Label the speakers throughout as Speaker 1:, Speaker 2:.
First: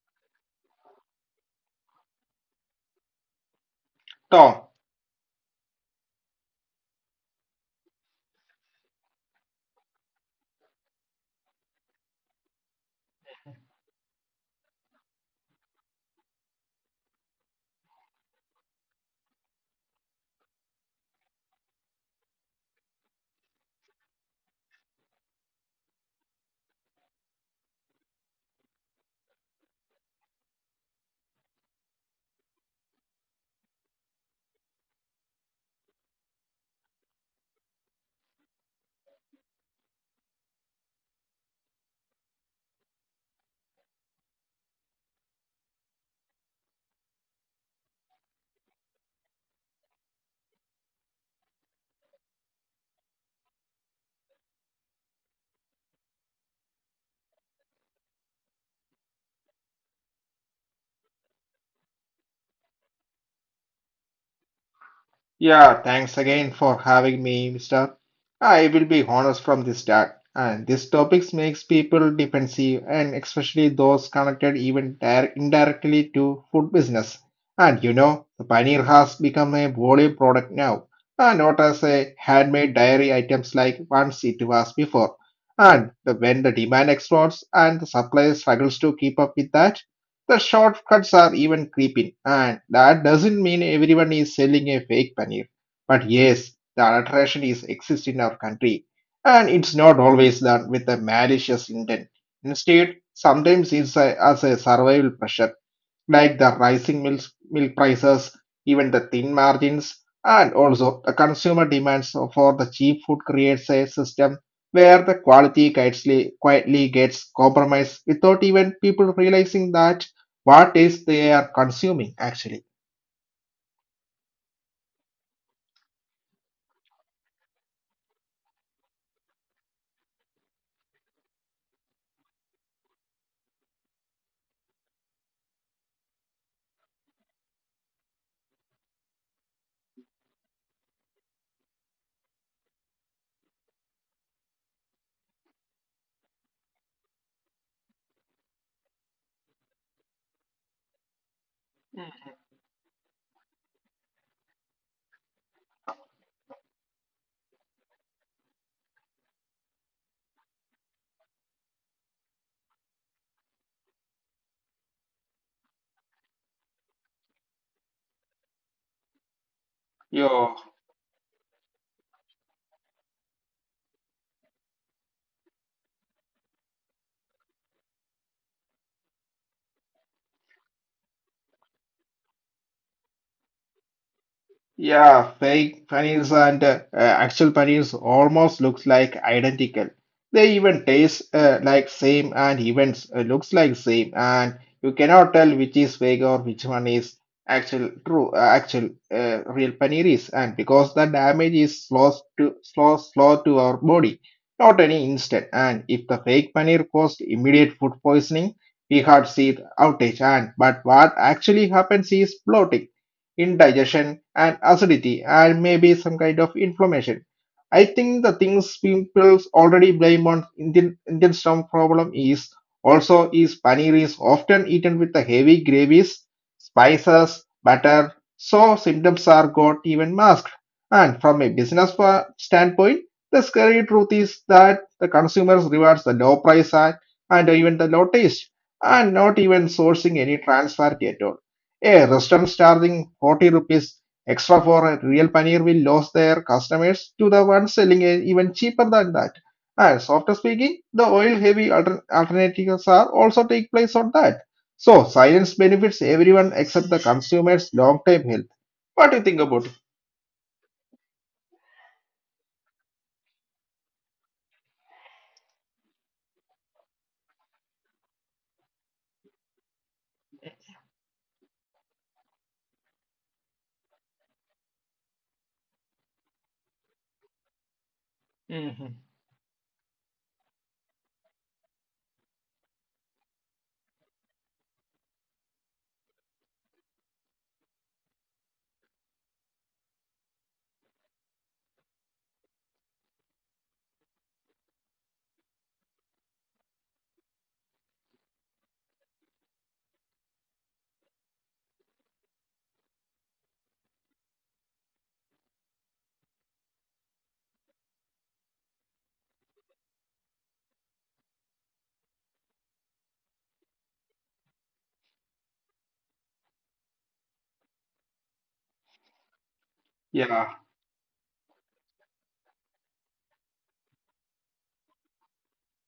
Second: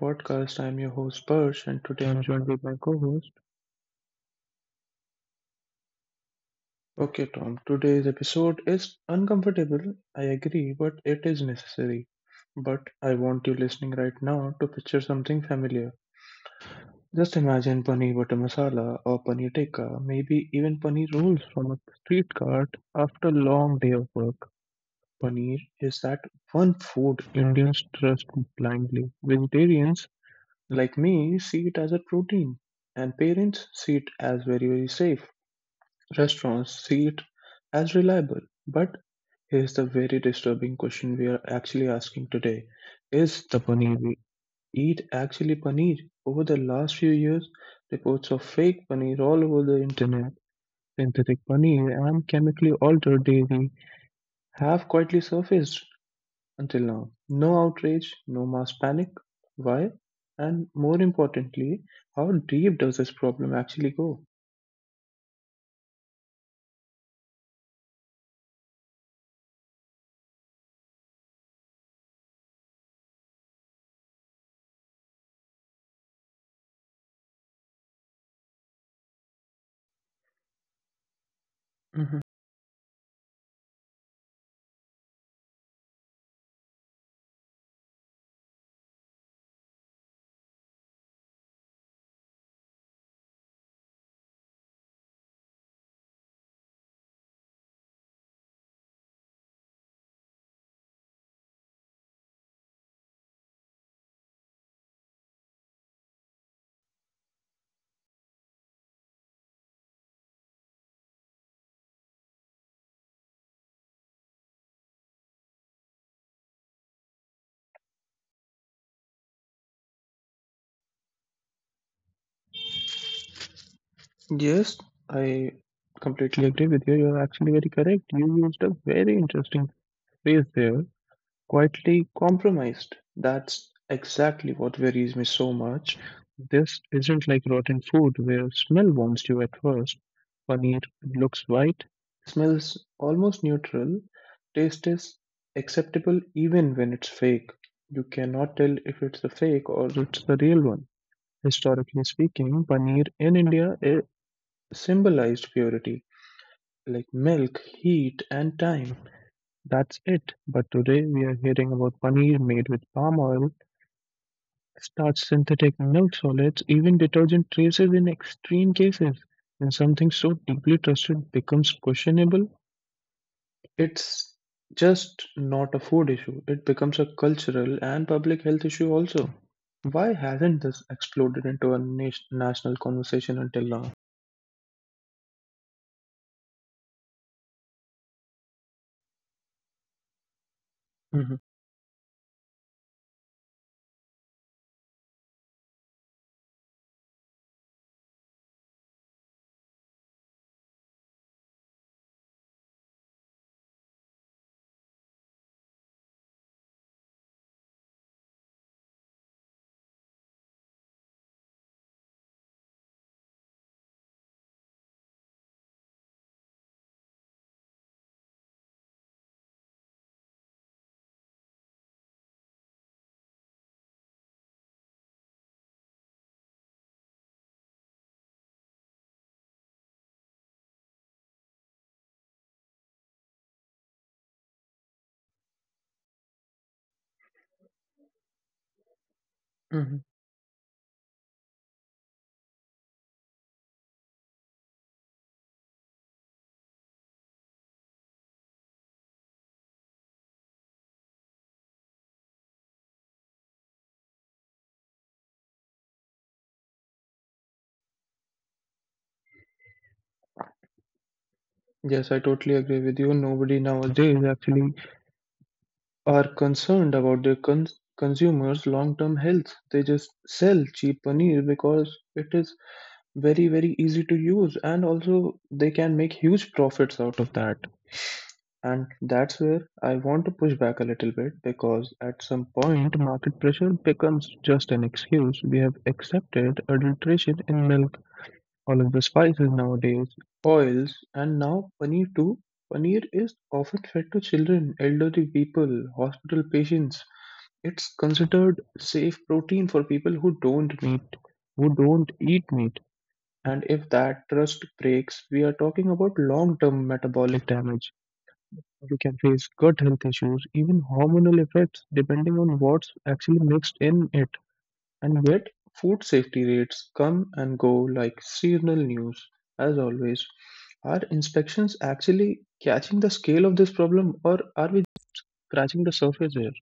Speaker 1: podcast. I'm your host Persh and today I'm joined with my co-host.
Speaker 2: Tom,
Speaker 1: Okay Tom, today's episode is uncomfortable, I agree, but it is necessary. But I want you listening right now to picture something familiar. Just imagine paneer butter masala or paneer tikka, maybe even paneer rolls from a street cart after a long day of work. Paneer is that one food Indians trust blindly. Vegetarians like me, see it as a protein, and parents see it as very, very safe. Restaurants see it as reliable. But here's the very disturbing question we are actually asking today. Is the paneer we eat actually paneer? Over the last few years, reports of fake paneer all over the internet, synthetic paneer, and chemically altered dairy have quietly surfaced until now. No outrage, no mass panic. Why? And more importantly, how deep does this problem actually go?
Speaker 2: yeah, thanks again for having me, mister. I will be honest from the start, and this topic makes people defensive, and especially those connected even indirectly to food business. And you know, the paneer has become a volume product now, and not
Speaker 1: Mhm.
Speaker 2: as a handmade dairy items like once it was before. When the demand explodes and the supply struggles to keep up with that, the shortcuts are even creeping, and that doesn't mean everyone is selling a fake paneer. But yes, the adulteration is exists in our country, and it's not always done with a malicious intent. Instead, sometimes as a survival pressure like the rising milk prices, even the thin margins, and also the consumer demands for the cheap food creates a system where the quality quietly gets compromised without even people realizing that what is they are consuming actually.
Speaker 1: Yes, I completely agree with you. You're actually very correct. You used a very interesting phrase there, quietly compromised. That's exactly what worries me so much. This isn't like rotten food where smell warns you at first. Paneer looks white, smells almost neutral, taste is acceptable even when it's fake. You cannot tell if it's a fake or it's the real one. Historically speaking, paneer in India symbolized purity, like milk, heat, and time. That's it. But today we are hearing about paneer made with palm oil, starch, synthetic milk solids, even detergent traces in extreme cases. When something so deeply
Speaker 2: Yeah.
Speaker 1: trusted becomes questionable, it's just not a food issue. It becomes a cultural and public health issue also. Why hasn't this exploded into a national conversation until now?
Speaker 2: Yeah, fake paneers and actual paneers almost looks like identical. They
Speaker 1: Hmm.
Speaker 2: even taste like same and events looks like same, and you cannot tell which is fake or which one is actual true actual real paneer is, and because the damage is slow to our body, not any instant. And if the fake paneer caused immediate food poisoning, we had see the outage. And but what actually happens is bloating, indigestion and acidity, and maybe some kind of inflammation. I think the things people already blame on Indian stomach problem is also is paneer is often eaten with the heavy gravies, spices, butter, so symptoms are got even masked. And from a standpoint, the scary truth is that the consumers rewards the low price, and even the low taste, and not
Speaker 1: Hmm.
Speaker 2: even sourcing any transfer at all. A restaurant charging 40 rupees extra for a real paneer will lose their customers to the ones selling it even cheaper than that. And softer speaking, the oil heavy alternatives are also take place on that. So silence benefits everyone except the consumers long term health. What do you think about it?
Speaker 1: Yes, I totally agree with you. Nobody nowadays actually are concerned about their consumers' long-term health. They just sell cheap paneer because it is very, very easy to use, and also they can make huge profits out of that. And that's where I want to push back a little bit because at some point market pressure becomes just an excuse. We have accepted adulteration in milk, all of the spices nowadays, oils, and now paneer too. Paneer is often fed to children, elderly people, hospital patients, it's considered safe protein for people who don't meat, who don't eat meat. And if that trust breaks, we are talking about long-term metabolic damage. You can face gut health issues, even hormonal effects, depending on what's actually mixed in it. And yet, food safety rates come and go like seasonal news, as always. Are
Speaker 2: Yeah.
Speaker 1: inspections actually catching the scale of this problem, or are we just scratching the surface here?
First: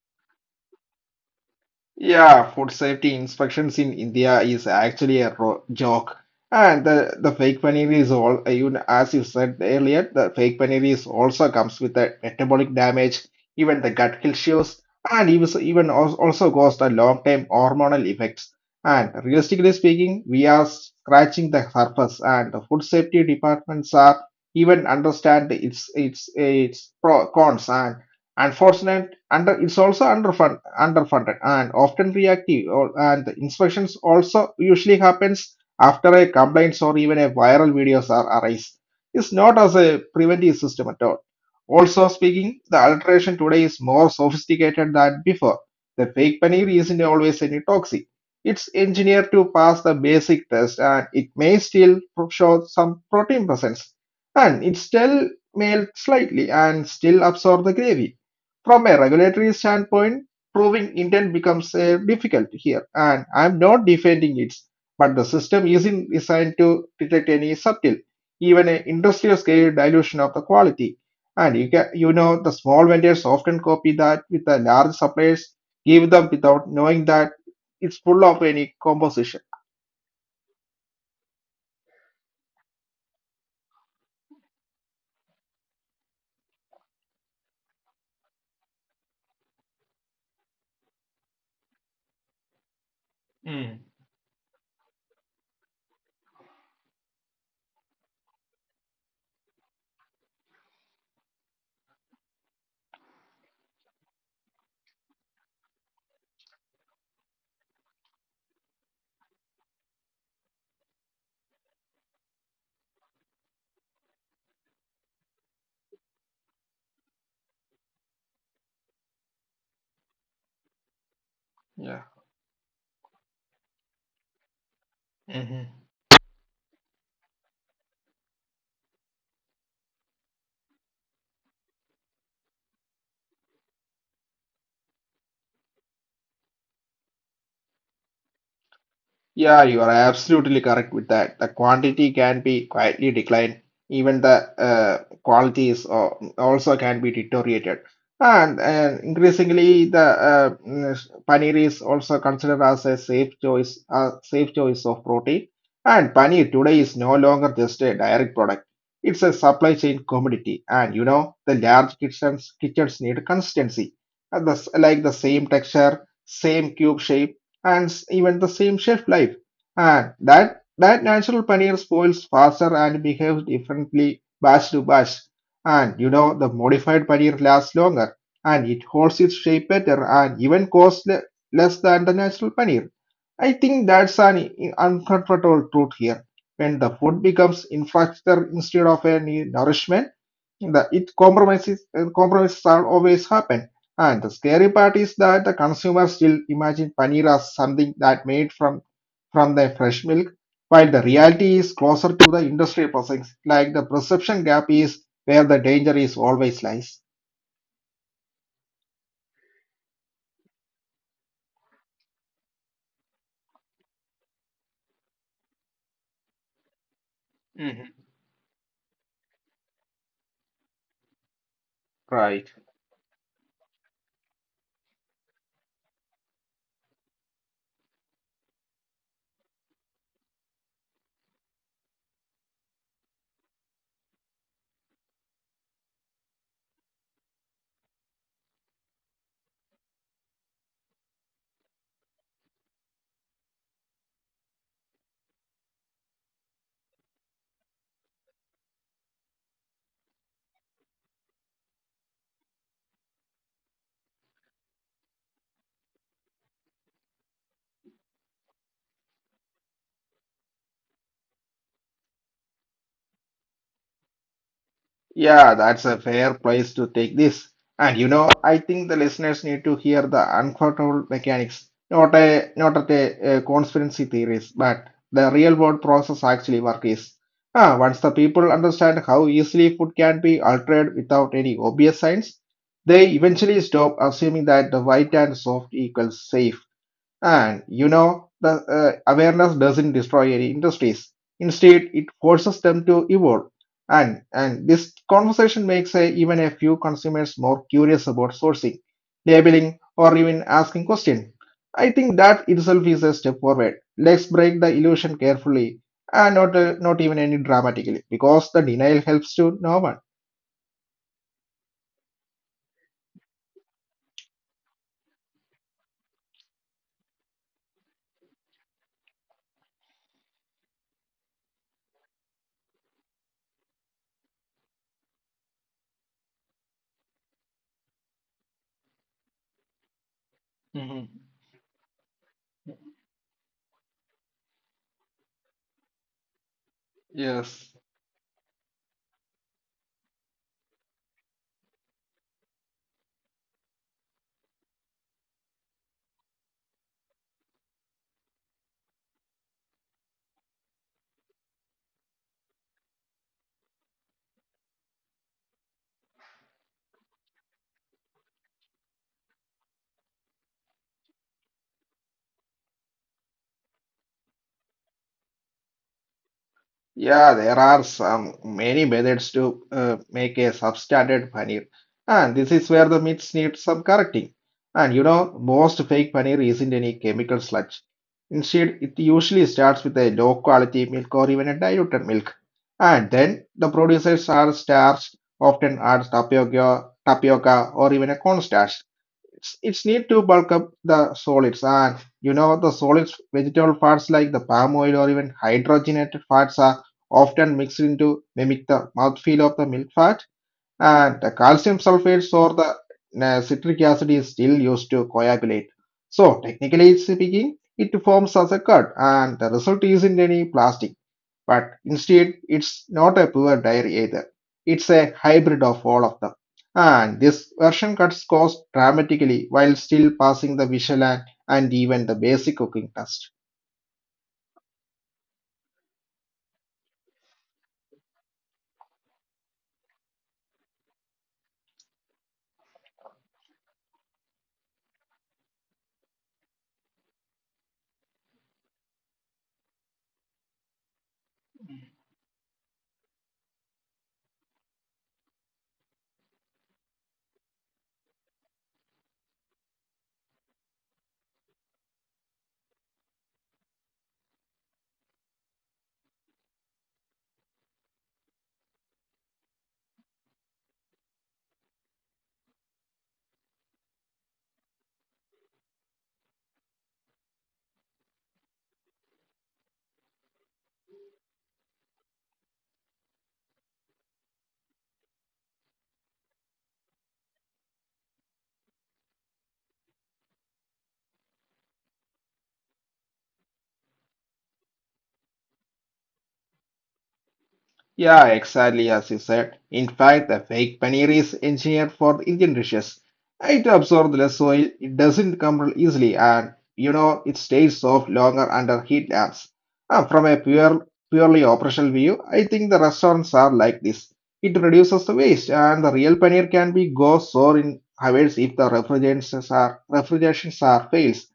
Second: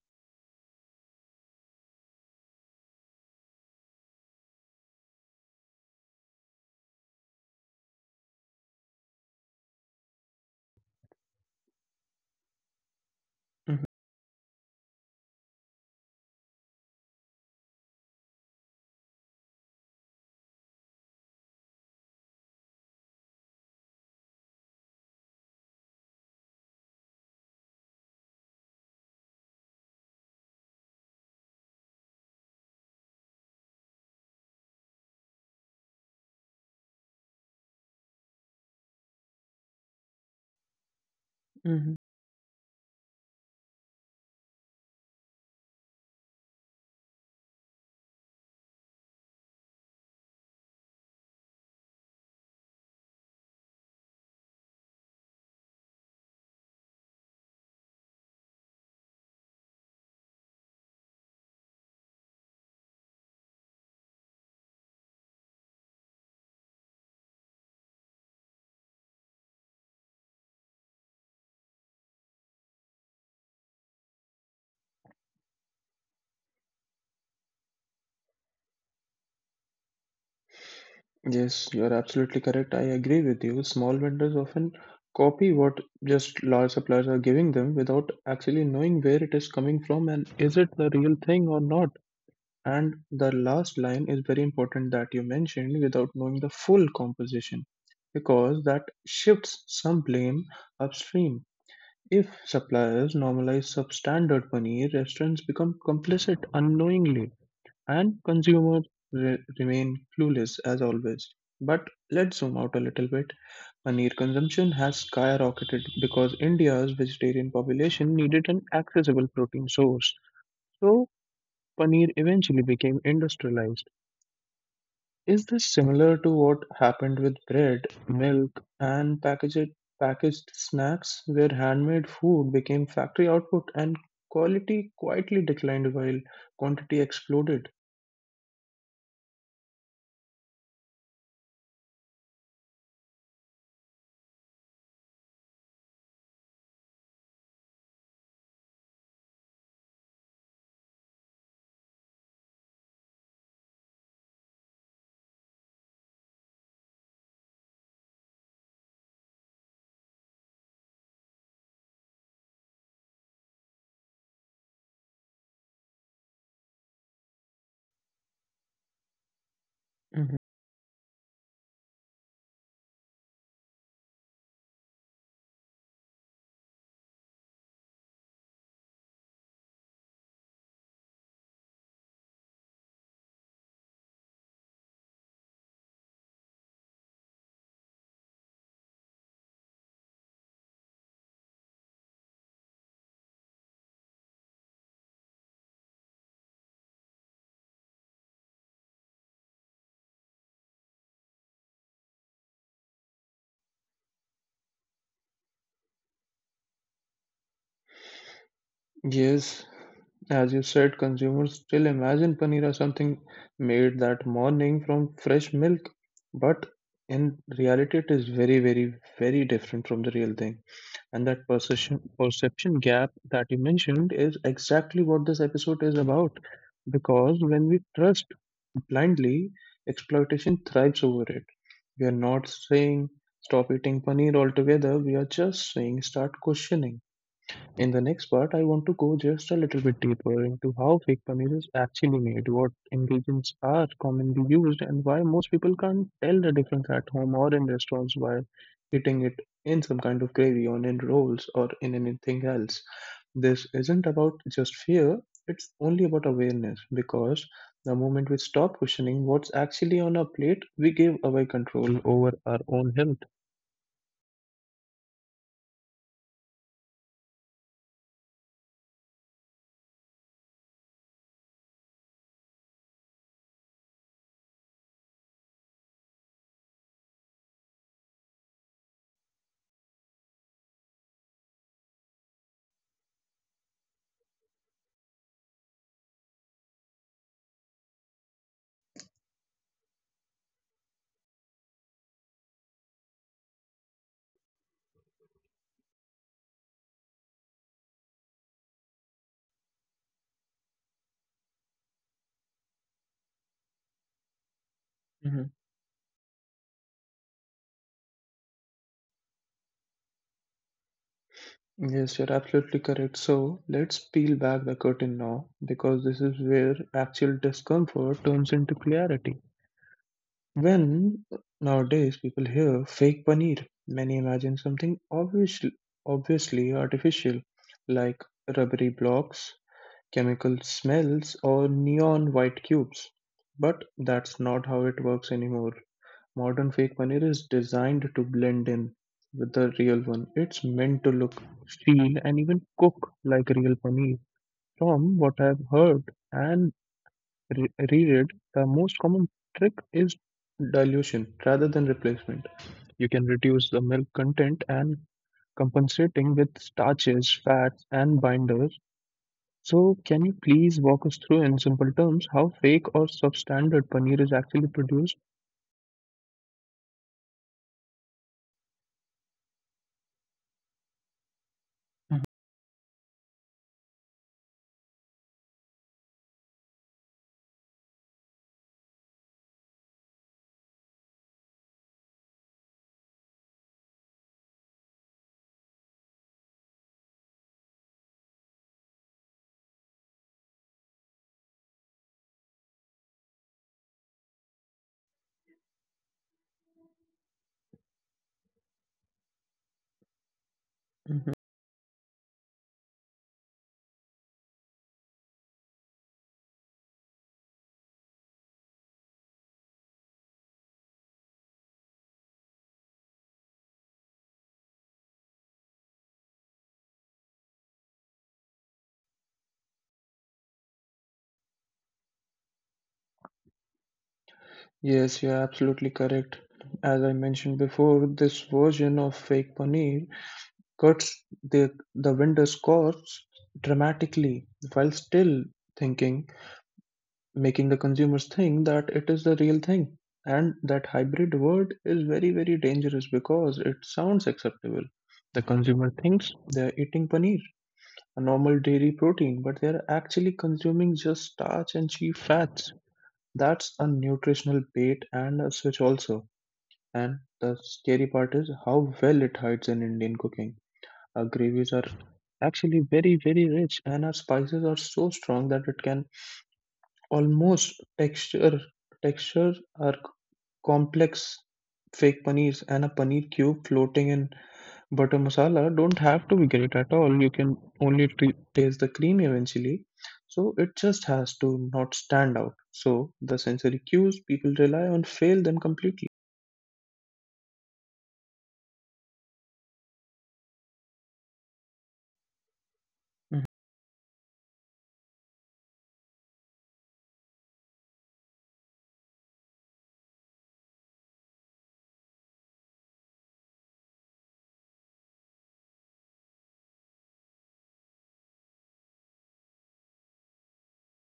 Speaker 2: Yeah, food safety inspections in India is actually a joke. The fake paneer is all, even as you said earlier, the fake paneer is also comes with the metabolic damage, even the
Speaker 1: Mhm,
Speaker 2: gut issues, and even, so, even als- also cause the long term hormonal effects. And realistically speaking, we are scratching the surface, and the food safety departments are even understand its pro cons, and unfortunately underfunded, and often reactive. And the inspections also usually happens after a complaints or even a viral videos are arise. It's not as a preventive system at all.
Speaker 1: mhm.
Speaker 2: Also speaking, the alteration today is more sophisticated than before. The fake paneer isn't always any toxic. It's engineered to pass the basic test, and it may still show some protein presence, and it still melt slightly and still absorb the gravy. From a regulatory standpoint, proving intent becomes difficult here, and I'm not defending it, but the system isn't designed to detect any subtle, even an industrial scale dilution of the quality. And you can, you know, the small vendors often copy that with the large suppliers, give them without knowing that it's full of any composition.
Speaker 1: Yes, you're absolutely correct. I agree with you. Small vendors often copy what just large suppliers are giving them without actually knowing where it is coming from and is it the real thing or not. And the last line is very important that you mentioned without knowing the full composition because that shifts some blame upstream. If suppliers normalize substandard paneer, restaurants become complicit unknowingly and consumers remain clueless as always. But let's zoom out a little bit. Paneer consumption has skyrocketed because India's vegetarian population needed an accessible protein source. So, paneer
Speaker 2: Yeah.
Speaker 1: eventually became industrialized. Is this similar to what happened with bread, milk, and packaged snacks, where handmade food became factory output and quality quietly declined while quantity exploded?
Speaker 2: Yeah, you are absolutely correct with that. The quantity can be quietly declined. Even the qualities also can be deteriorated. And increasingly, the paneer is also considered as a safe choice of protein. And paneer today is no longer just a direct product. It's a supply chain commodity. And you know, the large kitchens need consistency. The like the same texture, same cube shape, and even the same shelf life. And
Speaker 1: Mm-hmm.
Speaker 2: that natural paneer spoils faster and behaves differently batch to batch. And you know the modified paneer lasts longer, and it holds its shape better, and even costs less than the natural paneer. I think that's an uncomfortable truth here. When the food becomes infrastructure instead of a nourishment, the, it compromises compromises are always happen. And the scary part is that the consumer still imagine paneer as something that made from the fresh milk, while the reality is closer to the industrial process. Like the perception gap is where the danger is always lies.
Speaker 1: Yes, as you said, consumers still imagine paneer as something made that morning from fresh milk, but in reality, it is very, very, very different from the real thing. And that
Speaker 2: Right.
Speaker 1: perception gap that you mentioned is exactly what this episode is about. Because when we trust blindly, exploitation thrives over it. We are not saying stop eating paneer altogether. We are just saying start questioning in the next part, I want to go just a little bit deeper into how fake paneer is actually made, what ingredients are commonly used, and why most people can't tell the difference at home or in restaurants while eating it in some kind of gravy or in rolls or in anything else. This isn't about just fear, it's only about awareness because the moment we stop questioning what's actually on our plate, we give away control over our own health.
Speaker 2: Yeah, that's a fair place to take this. And you know, I think the listeners need to hear the uncomfortable mechanics, not a not at a conspiracy theories, but the real world process actually work is. Ah, once the people understand how easily food can be altered without any obvious signs, they eventually stop assuming that the white and soft equals safe. And you know, the awareness doesn't destroy any industries. Instead, it forces them to evolve. And this conversation makes even a few consumers more curious about sourcing, labeling, or even asking questions. I think that itself is a step forward. Let's break the illusion carefully and not even any dramatically, because the denial helps to no one.
Speaker 1: Yes, you're absolutely correct. So let's peel back the curtain now because this is where actual discomfort turns into clarity. When nowadays people hear fake paneer, many imagine something obviously artificial like rubbery blocks, chemical
Speaker 2: Mhm.
Speaker 1: smells, or neon white cubes. But that's not how it works anymore. Modern fake paneer is
Speaker 2: Yes.
Speaker 1: designed to blend in with the real one. It's meant to look, feel, and even cook like real paneer. From what I've heard and reread, the most common trick is dilution rather than replacement. You can reduce the milk content and compensating with starches, fats, and binders. So, can you please walk us through in simple terms how fake or substandard paneer is actually produced?
Speaker 2: Yeah, there are some many methods to make a substandard paneer, and
Speaker 1: Mhm.
Speaker 2: this is where the myths need some correcting. And you know, most fake paneer isn't any chemical sludge. Instead, it usually starts with a low quality milk or even a diluted milk, and then the producers are starched, often adds tapioca, or even a cornstarch. It's need to bulk up the solids. And you know, the solids vegetable fats like the palm oil or even hydrogenated fats are often mixed into mimic the mouthfeel of the milk fat, and
Speaker 1: Mhm.
Speaker 2: the calcium sulfates or the citric acid is still used to coagulate. So technically speaking, it forms as a curd, and the result isn't any plastic, but instead it's not a pure diary either. It's a hybrid of all of them. And this version cuts costs dramatically while still passing the Michelin and even the basic cooking test.
Speaker 1: Yes, you're absolutely correct. As I mentioned before, this version of fake paneer cuts the vendor's costs dramatically while still thinking, making the consumers think that it is the real thing. And that hybrid word is very, very dangerous because it sounds acceptable. The consumer thinks they're eating paneer, a normal dairy protein, but they're actually consuming just starch and cheap fats. That's a nutritional bait and a switch also and the scary part is how well it hides in Indian cooking. Our gravies are actually very, very rich, and our spices are so strong that it can almost texture our complex fake paneers and a paneer cube floating in butter masala don't have to be great at all. You can only taste the cream eventually. So it just has to not stand out. So the sensory cues people rely on fail them completely.
Speaker 2: Yeah, exactly as you said. In fact, the fake paneer is engineered for Indian dishes. It absorbs less oil, it doesn't crumble easily, and you know it stays soft longer under heat lamps. From a purely operational view, I think the restaurants are like this. It reduces the waste, and the real paneer can be go sour in hours if the refrigerations are fails,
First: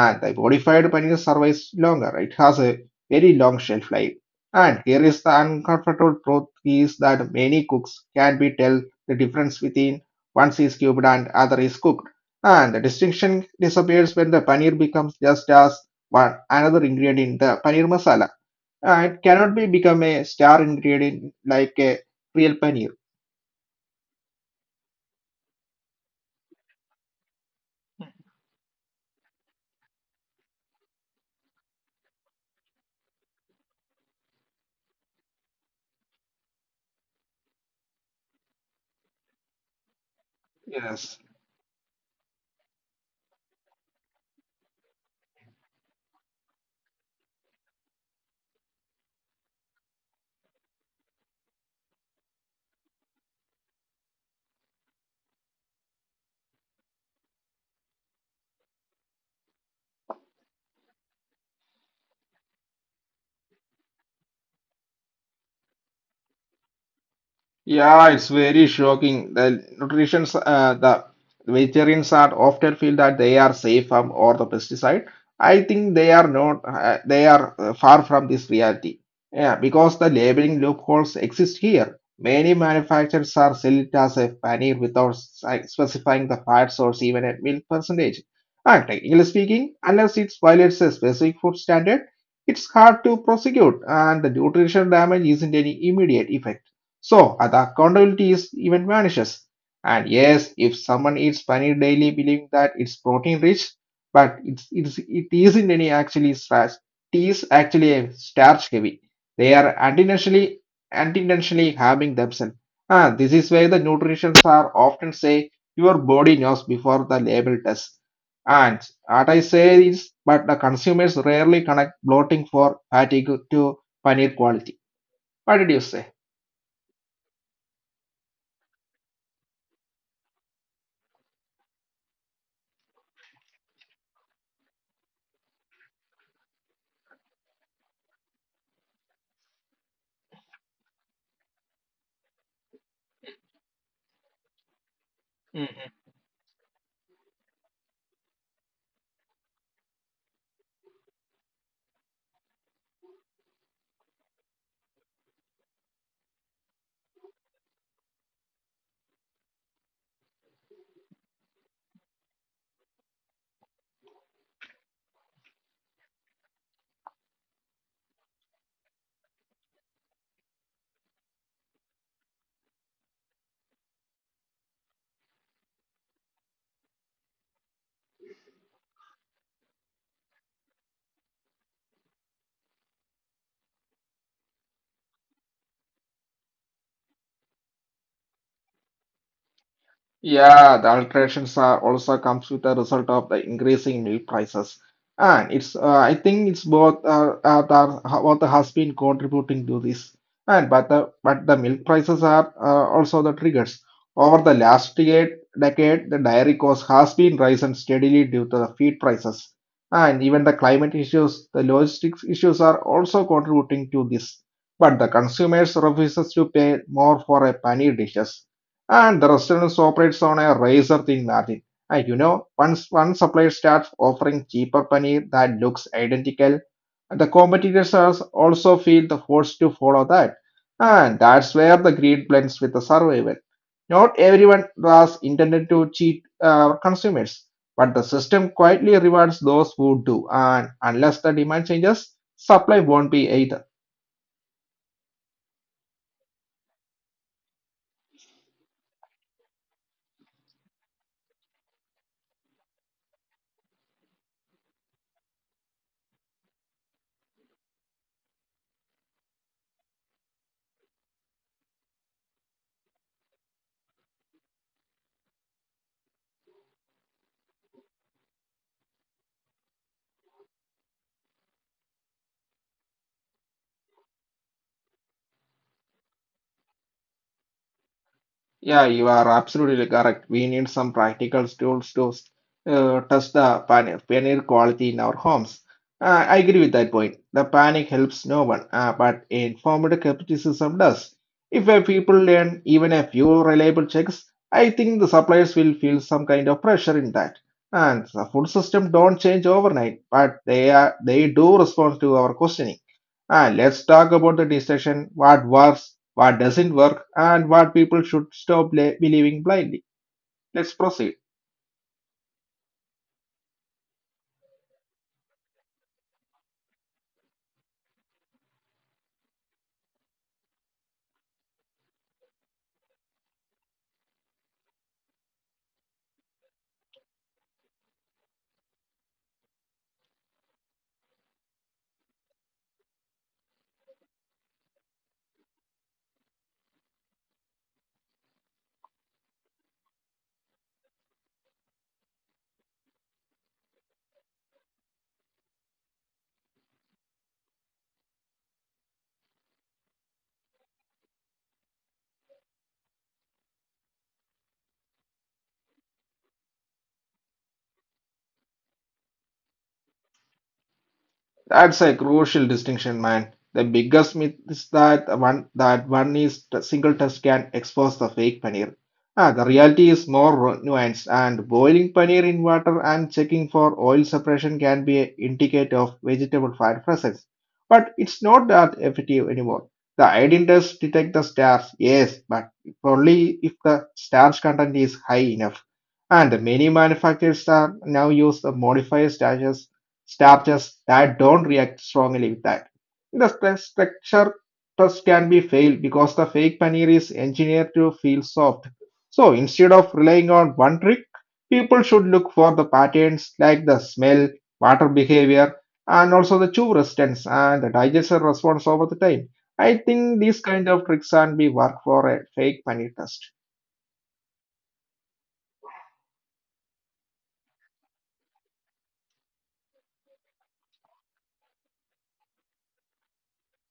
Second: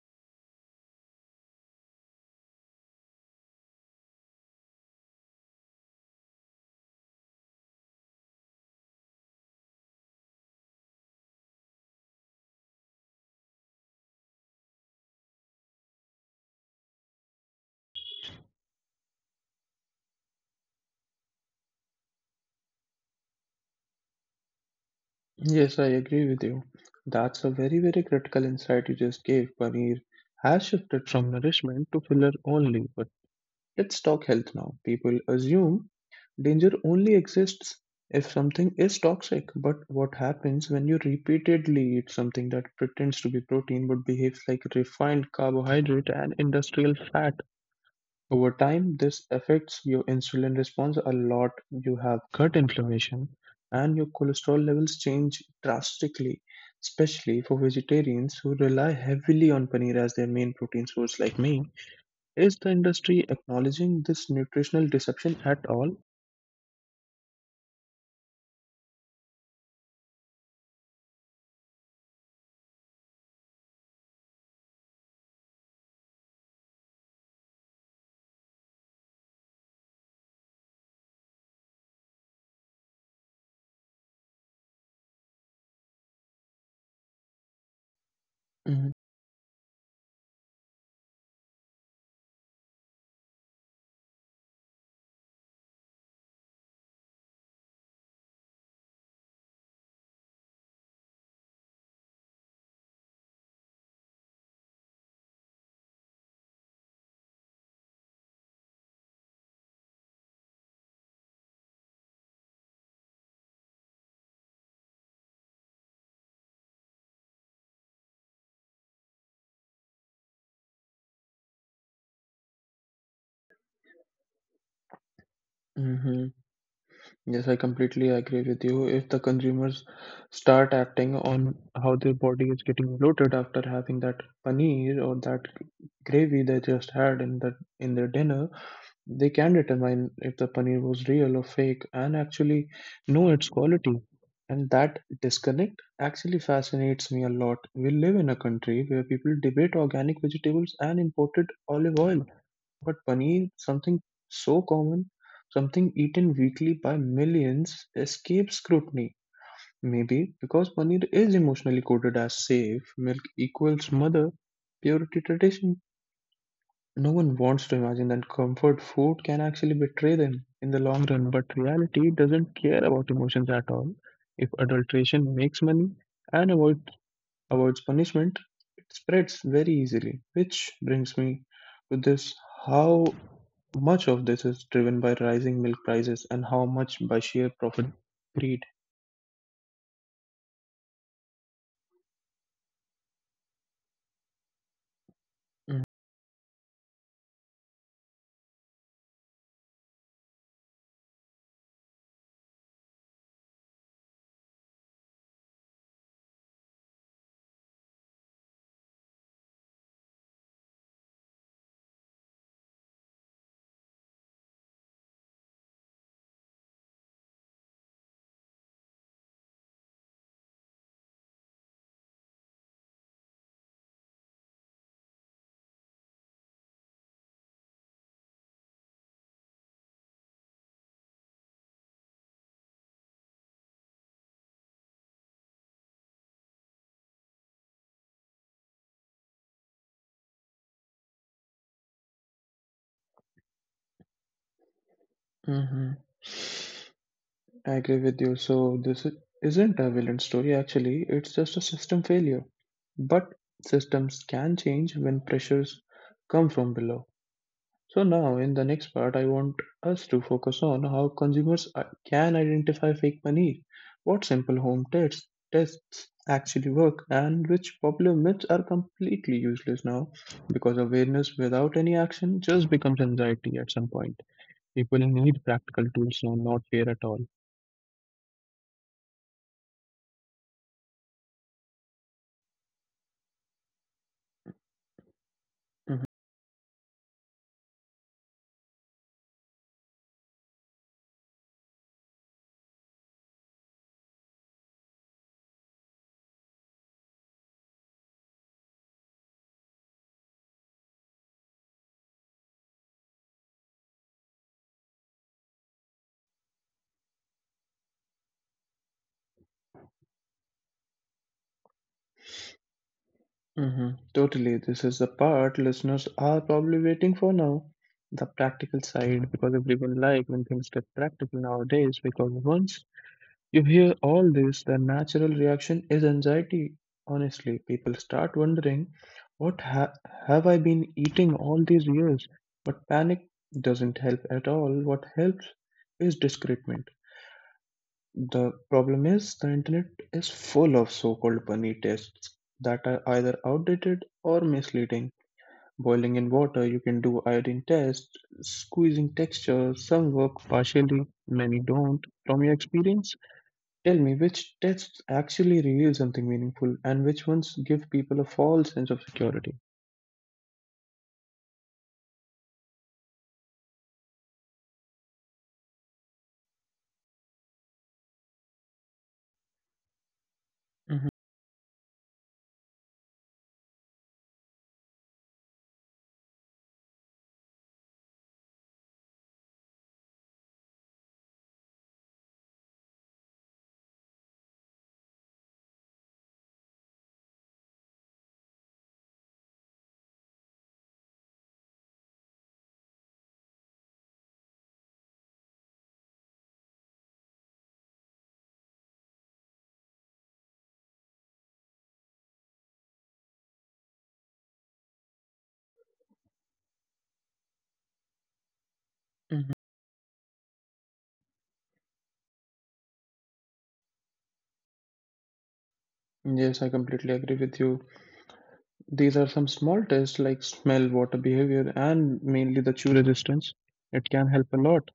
Speaker 2: and the modified paneer survives longer. It has a very long shelf life. And here is the uncomfortable truth is that many cooks can be tell the difference between one is cubed and other is cooked. And the distinction disappears when the paneer becomes just as one another ingredient in the paneer masala. It cannot be become a star ingredient like a real paneer.
Speaker 1: Yes, I agree with you. That's a very, very critical insight you just gave. Paneer has shifted from nourishment to filler only. But let's talk health now. People assume danger only exists if something is toxic. But what happens when you
Speaker 2: Yes.
Speaker 1: repeatedly eat something that pretends to be protein but behaves like refined carbohydrate and industrial fat? Over time, this affects your insulin response a lot. You have gut inflammation, and your cholesterol levels change drastically, especially for vegetarians who rely heavily on paneer as their main protein source, like me. Is the industry acknowledging this nutritional deception at all?
Speaker 2: Yeah, it's very shocking. The vegetarians are often feel that they are safe from all the pesticide. I think they are not. They are far from this reality. Yeah, because the labeling loopholes exist here. Many manufacturers are selling it as a paneer without specifying the fat source, even at milk percentage. And technically speaking, unless it violates a specific food standard, it's hard to prosecute, and the nutritional damage isn't any immediate effect. So the accountability is even vanishes. And yes, if someone eats paneer daily believing that it's protein rich, but it isn't any actually starch. It is actually a starch heavy. They are unintentionally harming themselves. Ah, this is why the nutritionists are often say your body knows before the label does. And what I say is, but the consumers rarely connect bloating for fatigue to paneer quality. What did you say?
Speaker 1: Hmm. Yes, I completely agree with you. If the consumers start acting on how their body is getting bloated after having that paneer or that gravy they just had in the in their dinner, they can determine if the paneer was real or fake and actually know its quality. And that disconnect actually fascinates me a lot. We live in a country where people debate organic vegetables and imported olive oil, but paneer, something so common, something eaten weekly by millions, escapes scrutiny. Maybe because paneer is emotionally coded as safe, milk equals mother, purity tradition. No one wants to imagine that comfort food can actually betray them in the long run, but reality doesn't care about emotions at all. If adulteration makes money and avoids punishment, it spreads very easily. Which brings me to this, how much of this is driven by rising milk prices and how much by sheer profit greed.
Speaker 2: Yeah, the alterations are also comes with the result of the increasing milk prices. And it's I think it's both has been contributing to this. And but the milk prices are also the triggers. Over the last decade, the dairy cost has been rising steadily due to the feed prices. And even the climate issues, the logistics issues are also contributing to this. But the consumers refuses to pay more for a paneer dishes, and the restaurants operates on a razor thin margin. And you know, once one supplier starts offering cheaper paneer that looks identical, the competitors are also feel the force to follow that. And that's where the greed blends with the survival. Not everyone was intended to cheat consumers, but the system quietly rewards those who do. And unless the demand changes, supply won't be either.
Speaker 1: Mm-hmm. I agree with you. So this isn't a villain story actually, it's just a system failure. But systems can change when pressures come from below. So now in the next part I want us to focus on how consumers can identify fake money, what simple home tests actually work and which popular myths are completely useless now because awareness without any action just becomes anxiety at some point. People need practical tools now, not fear at all.
Speaker 2: Yeah, you are absolutely correct. We need some practical tools to test the paneer quality in our homes. I agree with that point. The panic helps no one, but informed skepticism does. If a people learn even a few reliable checks, I think the suppliers will feel some kind of pressure in that. And the food system don't change overnight, but they do respond to our questioning. And let's talk about the discussion. What works, what doesn't work, and what people should stop believing blindly. Let's proceed.
Speaker 1: Hmm. Totally. This is the part listeners are probably waiting for now. The practical side, because everyone like when things get practical nowadays, because once you hear all this, the natural reaction is anxiety. Honestly, people start wondering, what have I been eating all these years? But panic doesn't help at all. What helps is discernment. The problem is the internet is full of so-called bunny tests that are either outdated or misleading. Boiling in water, you can do iodine test, squeezing texture, some work partially, many don't. From your experience, tell me which tests actually reveal something meaningful and which ones give people a false sense of security.
Speaker 2: That's a crucial distinction, man. The biggest myth is that one is a single test can expose the fake paneer. Ah,
Speaker 1: Hmm.
Speaker 2: the reality is more nuanced, and boiling paneer in water and checking for oil separation can be an indicator of vegetable fat presence. But it's not that effective anymore. The iodine does detect the starch, yes, but only if the starch content is high enough. And many manufacturers are now use the modified starches that don't react strongly with that. The structure test can be failed because the fake paneer is engineered to feel soft. So instead of relying on one trick, people should look for the patterns like the smell, water behavior, and also the chew resistance and the
Speaker 1: Hmm.
Speaker 2: digestion response over the time. I think these kind of tricks can be work for a fake paneer test.
Speaker 1: Yes, I completely agree with you. These are some small tests like smell, water behavior, and mainly the chew resistance. It can help a lot.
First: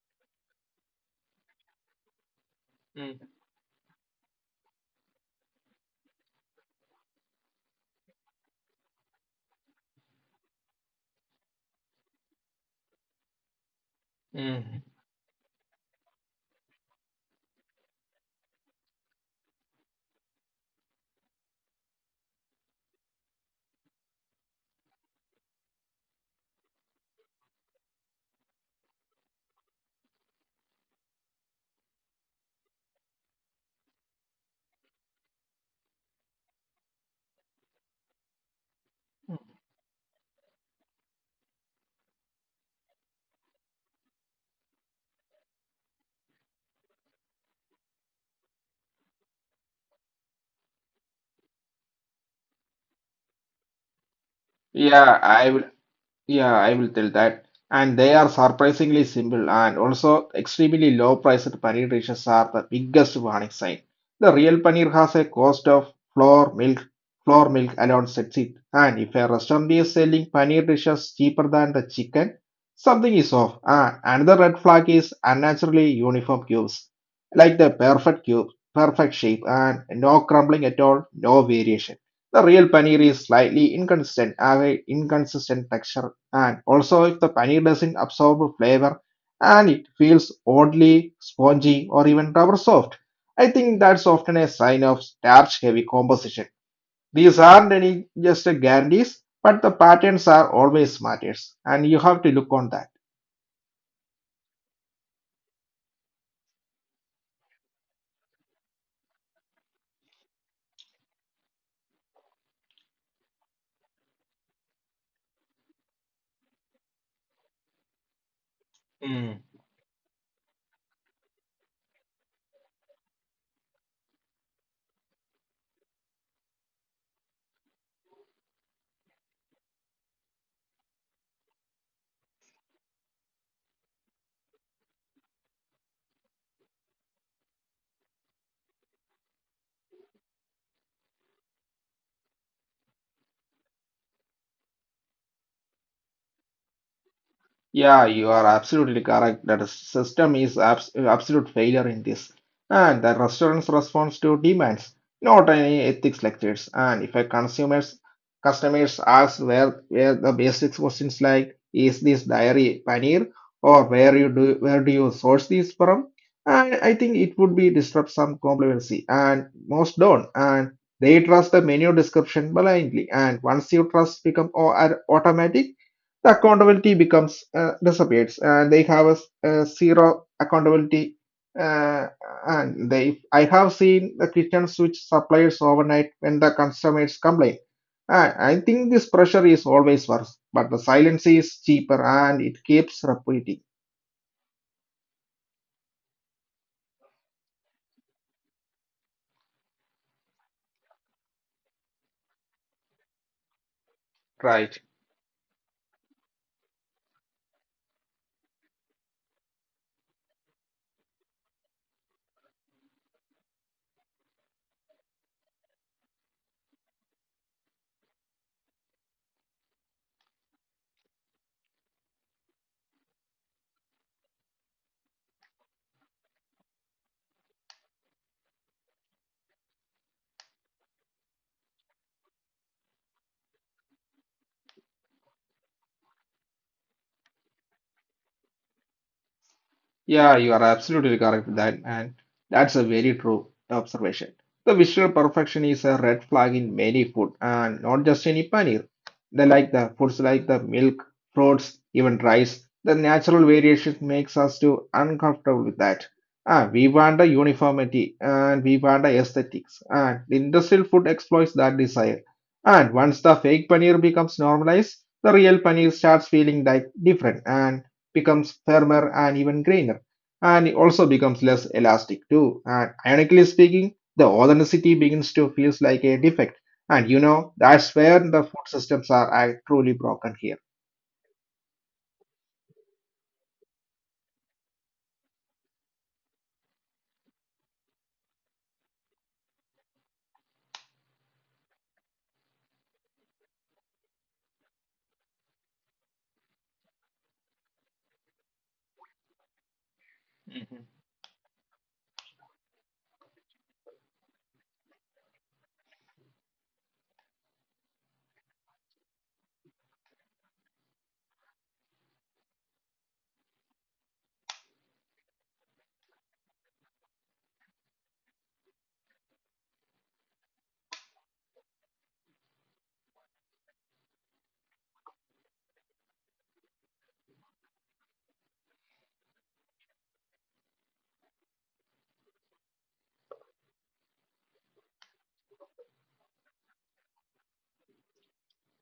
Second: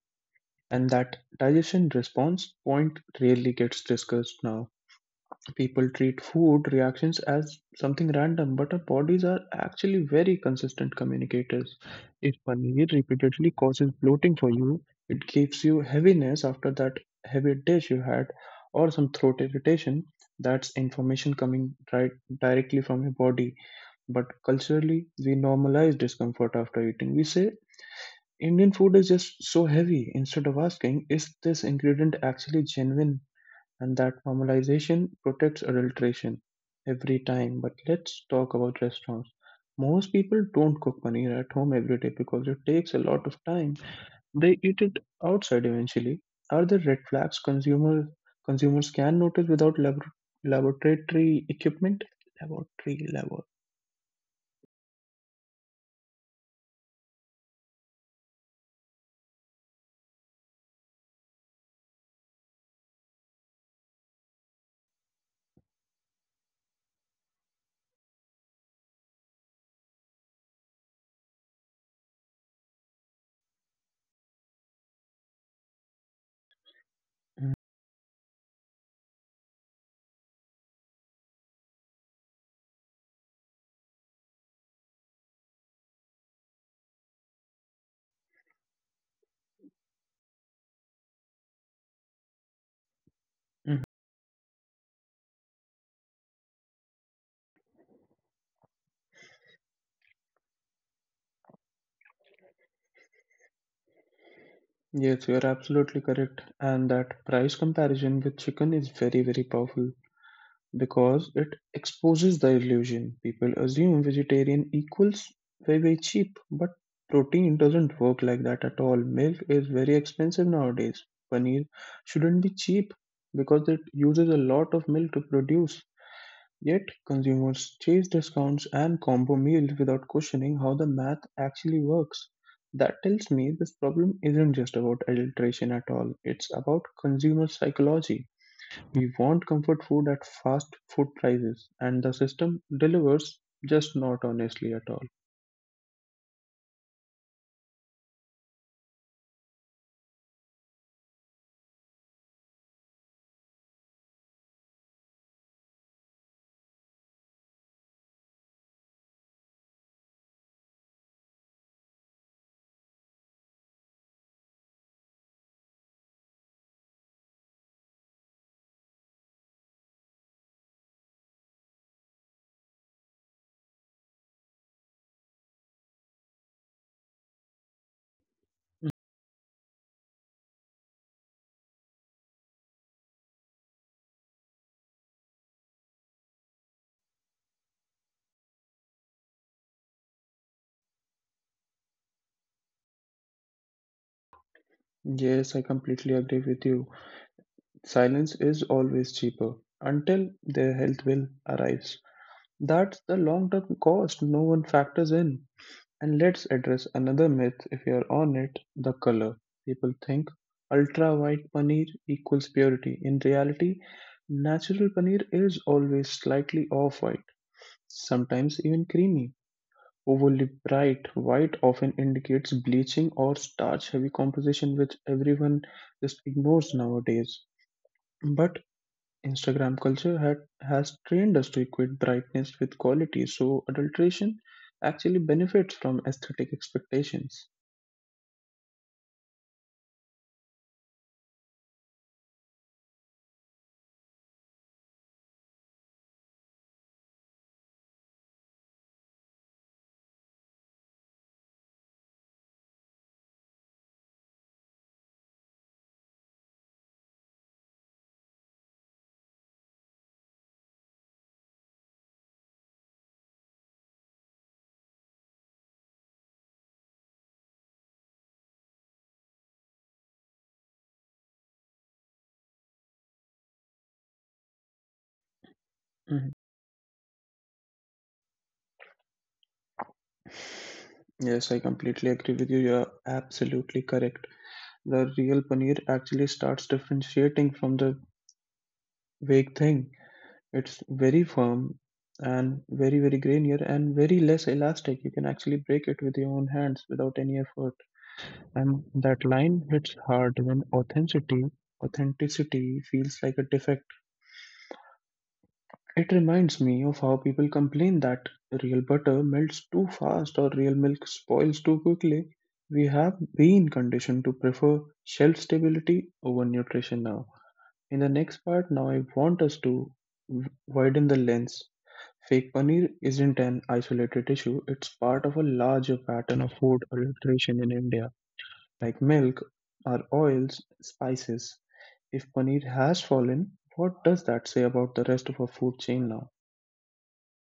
Speaker 1: And that digestion response point rarely gets discussed now. People treat food reactions as something random, but our bodies are actually very consistent communicators. If paneer repeatedly causes bloating for you, it gives you heaviness after that heavy dish you had, or some throat irritation, that's information coming right directly from your body. But culturally, we normalize discomfort after eating. We say Indian food is just so heavy. Instead of asking, is this ingredient actually genuine? And that formalisation protects adulteration every time. But let's talk about restaurants. Most people don't cook paneer at home every day because it takes a lot of time. They eat it outside eventually. Are there red flags consumers can notice without laboratory equipment? Laboratory level.
Speaker 2: Yeah, I will Yeah, I will tell that. And they are surprisingly simple and also extremely low priced paneer dishes are the biggest warning sign. The real paneer has a cost of flour milk. Flour milk alone sets it. And if a restaurant is selling paneer dishes cheaper than the chicken, something is off. And another red flag is unnaturally uniform cubes, like the perfect cube, perfect shape, and no crumbling at all, no variation. The real paneer is slightly inconsistent, have a inconsistent texture and also, if the paneer doesn't absorb flavor and it feels oddly spongy or even rubber soft, I think that's often a sign of starch heavy composition. These aren't any just a guarantees, but the patterns are always matters, and you have to look on that.
Speaker 1: Yes, you are absolutely correct. And that price comparison with chicken is very, very powerful because it exposes the illusion. People assume vegetarian equals very, very cheap, but protein doesn't work like that at all. Milk is very expensive nowadays. Paneer shouldn't be cheap because it uses a lot of milk to produce. Yet, consumers chase discounts and combo meals without questioning how the math actually works. That tells me this problem isn't just about adulteration at all, it's about consumer psychology. We want comfort food at fast food prices, and the system delivers just not honestly at all.
Speaker 2: Yeah, you are absolutely correct. That the system is absolute failure in this, and the restaurant's response to demands, not any ethics lectures. And if a consumers customers ask where the basic questions like is this dairy paneer or where do you source this from, and I think it would be disrupt some complacency, and most don't, and they trust the menu description blindly, and once you trust become automatic the accountability becomes disappears and they have a zero accountability uh, and they I have seen the kitchen switch suppliers overnight when the customers complain. I think this pressure is always worse but the silence is cheaper and it keeps repeating.
Speaker 1: Yes, I completely agree with you. Silence is always cheaper until their health bill arrives. That's the long term cost no one factors in. And let's address another myth if you're on it the color. People think ultra white paneer equals purity. In reality, natural paneer is always slightly off white, sometimes even creamy. Overly bright white often indicates bleaching or starch heavy composition, which everyone just ignores nowadays. But Instagram culture had, has trained us to equate brightness with quality, so adulteration actually benefits from aesthetic expectations.
Speaker 2: Yeah, you are absolutely correct with that, and that's a very true observation. The visual perfection is a red flag in many food, and not just any paneer. They like the foods like the milk, fruits, even rice. The natural variation makes us too uncomfortable with that. We want a uniformity, and we want a aesthetics, and the industrial food exploits that desire. And once the fake paneer becomes normalized, the real paneer starts feeling like different and becomes firmer and even greener and it also becomes less elastic too. And ironically speaking, the authenticity begins to feels like a defect.
Speaker 1: Mhm.
Speaker 2: And you know, that's where the food systems are truly broken here.
Speaker 1: Yes, I completely agree with you. You're absolutely correct. The real paneer actually starts differentiating from the vague thing. It's very firm and very, very grainier and very less elastic. You can actually break it with your own hands without any effort. And that line hits hard when authenticity feels like a defect. It reminds me of how people complain that real butter melts too fast or real milk spoils too quickly. We have been conditioned to prefer shelf stability over nutrition now. In the next part, now I want us to widen the lens. Fake paneer isn't an isolated issue, it's part of a larger pattern of food adulteration in India, like milk, our oils, spices. If paneer has fallen, what does that say about the rest of our food chain now?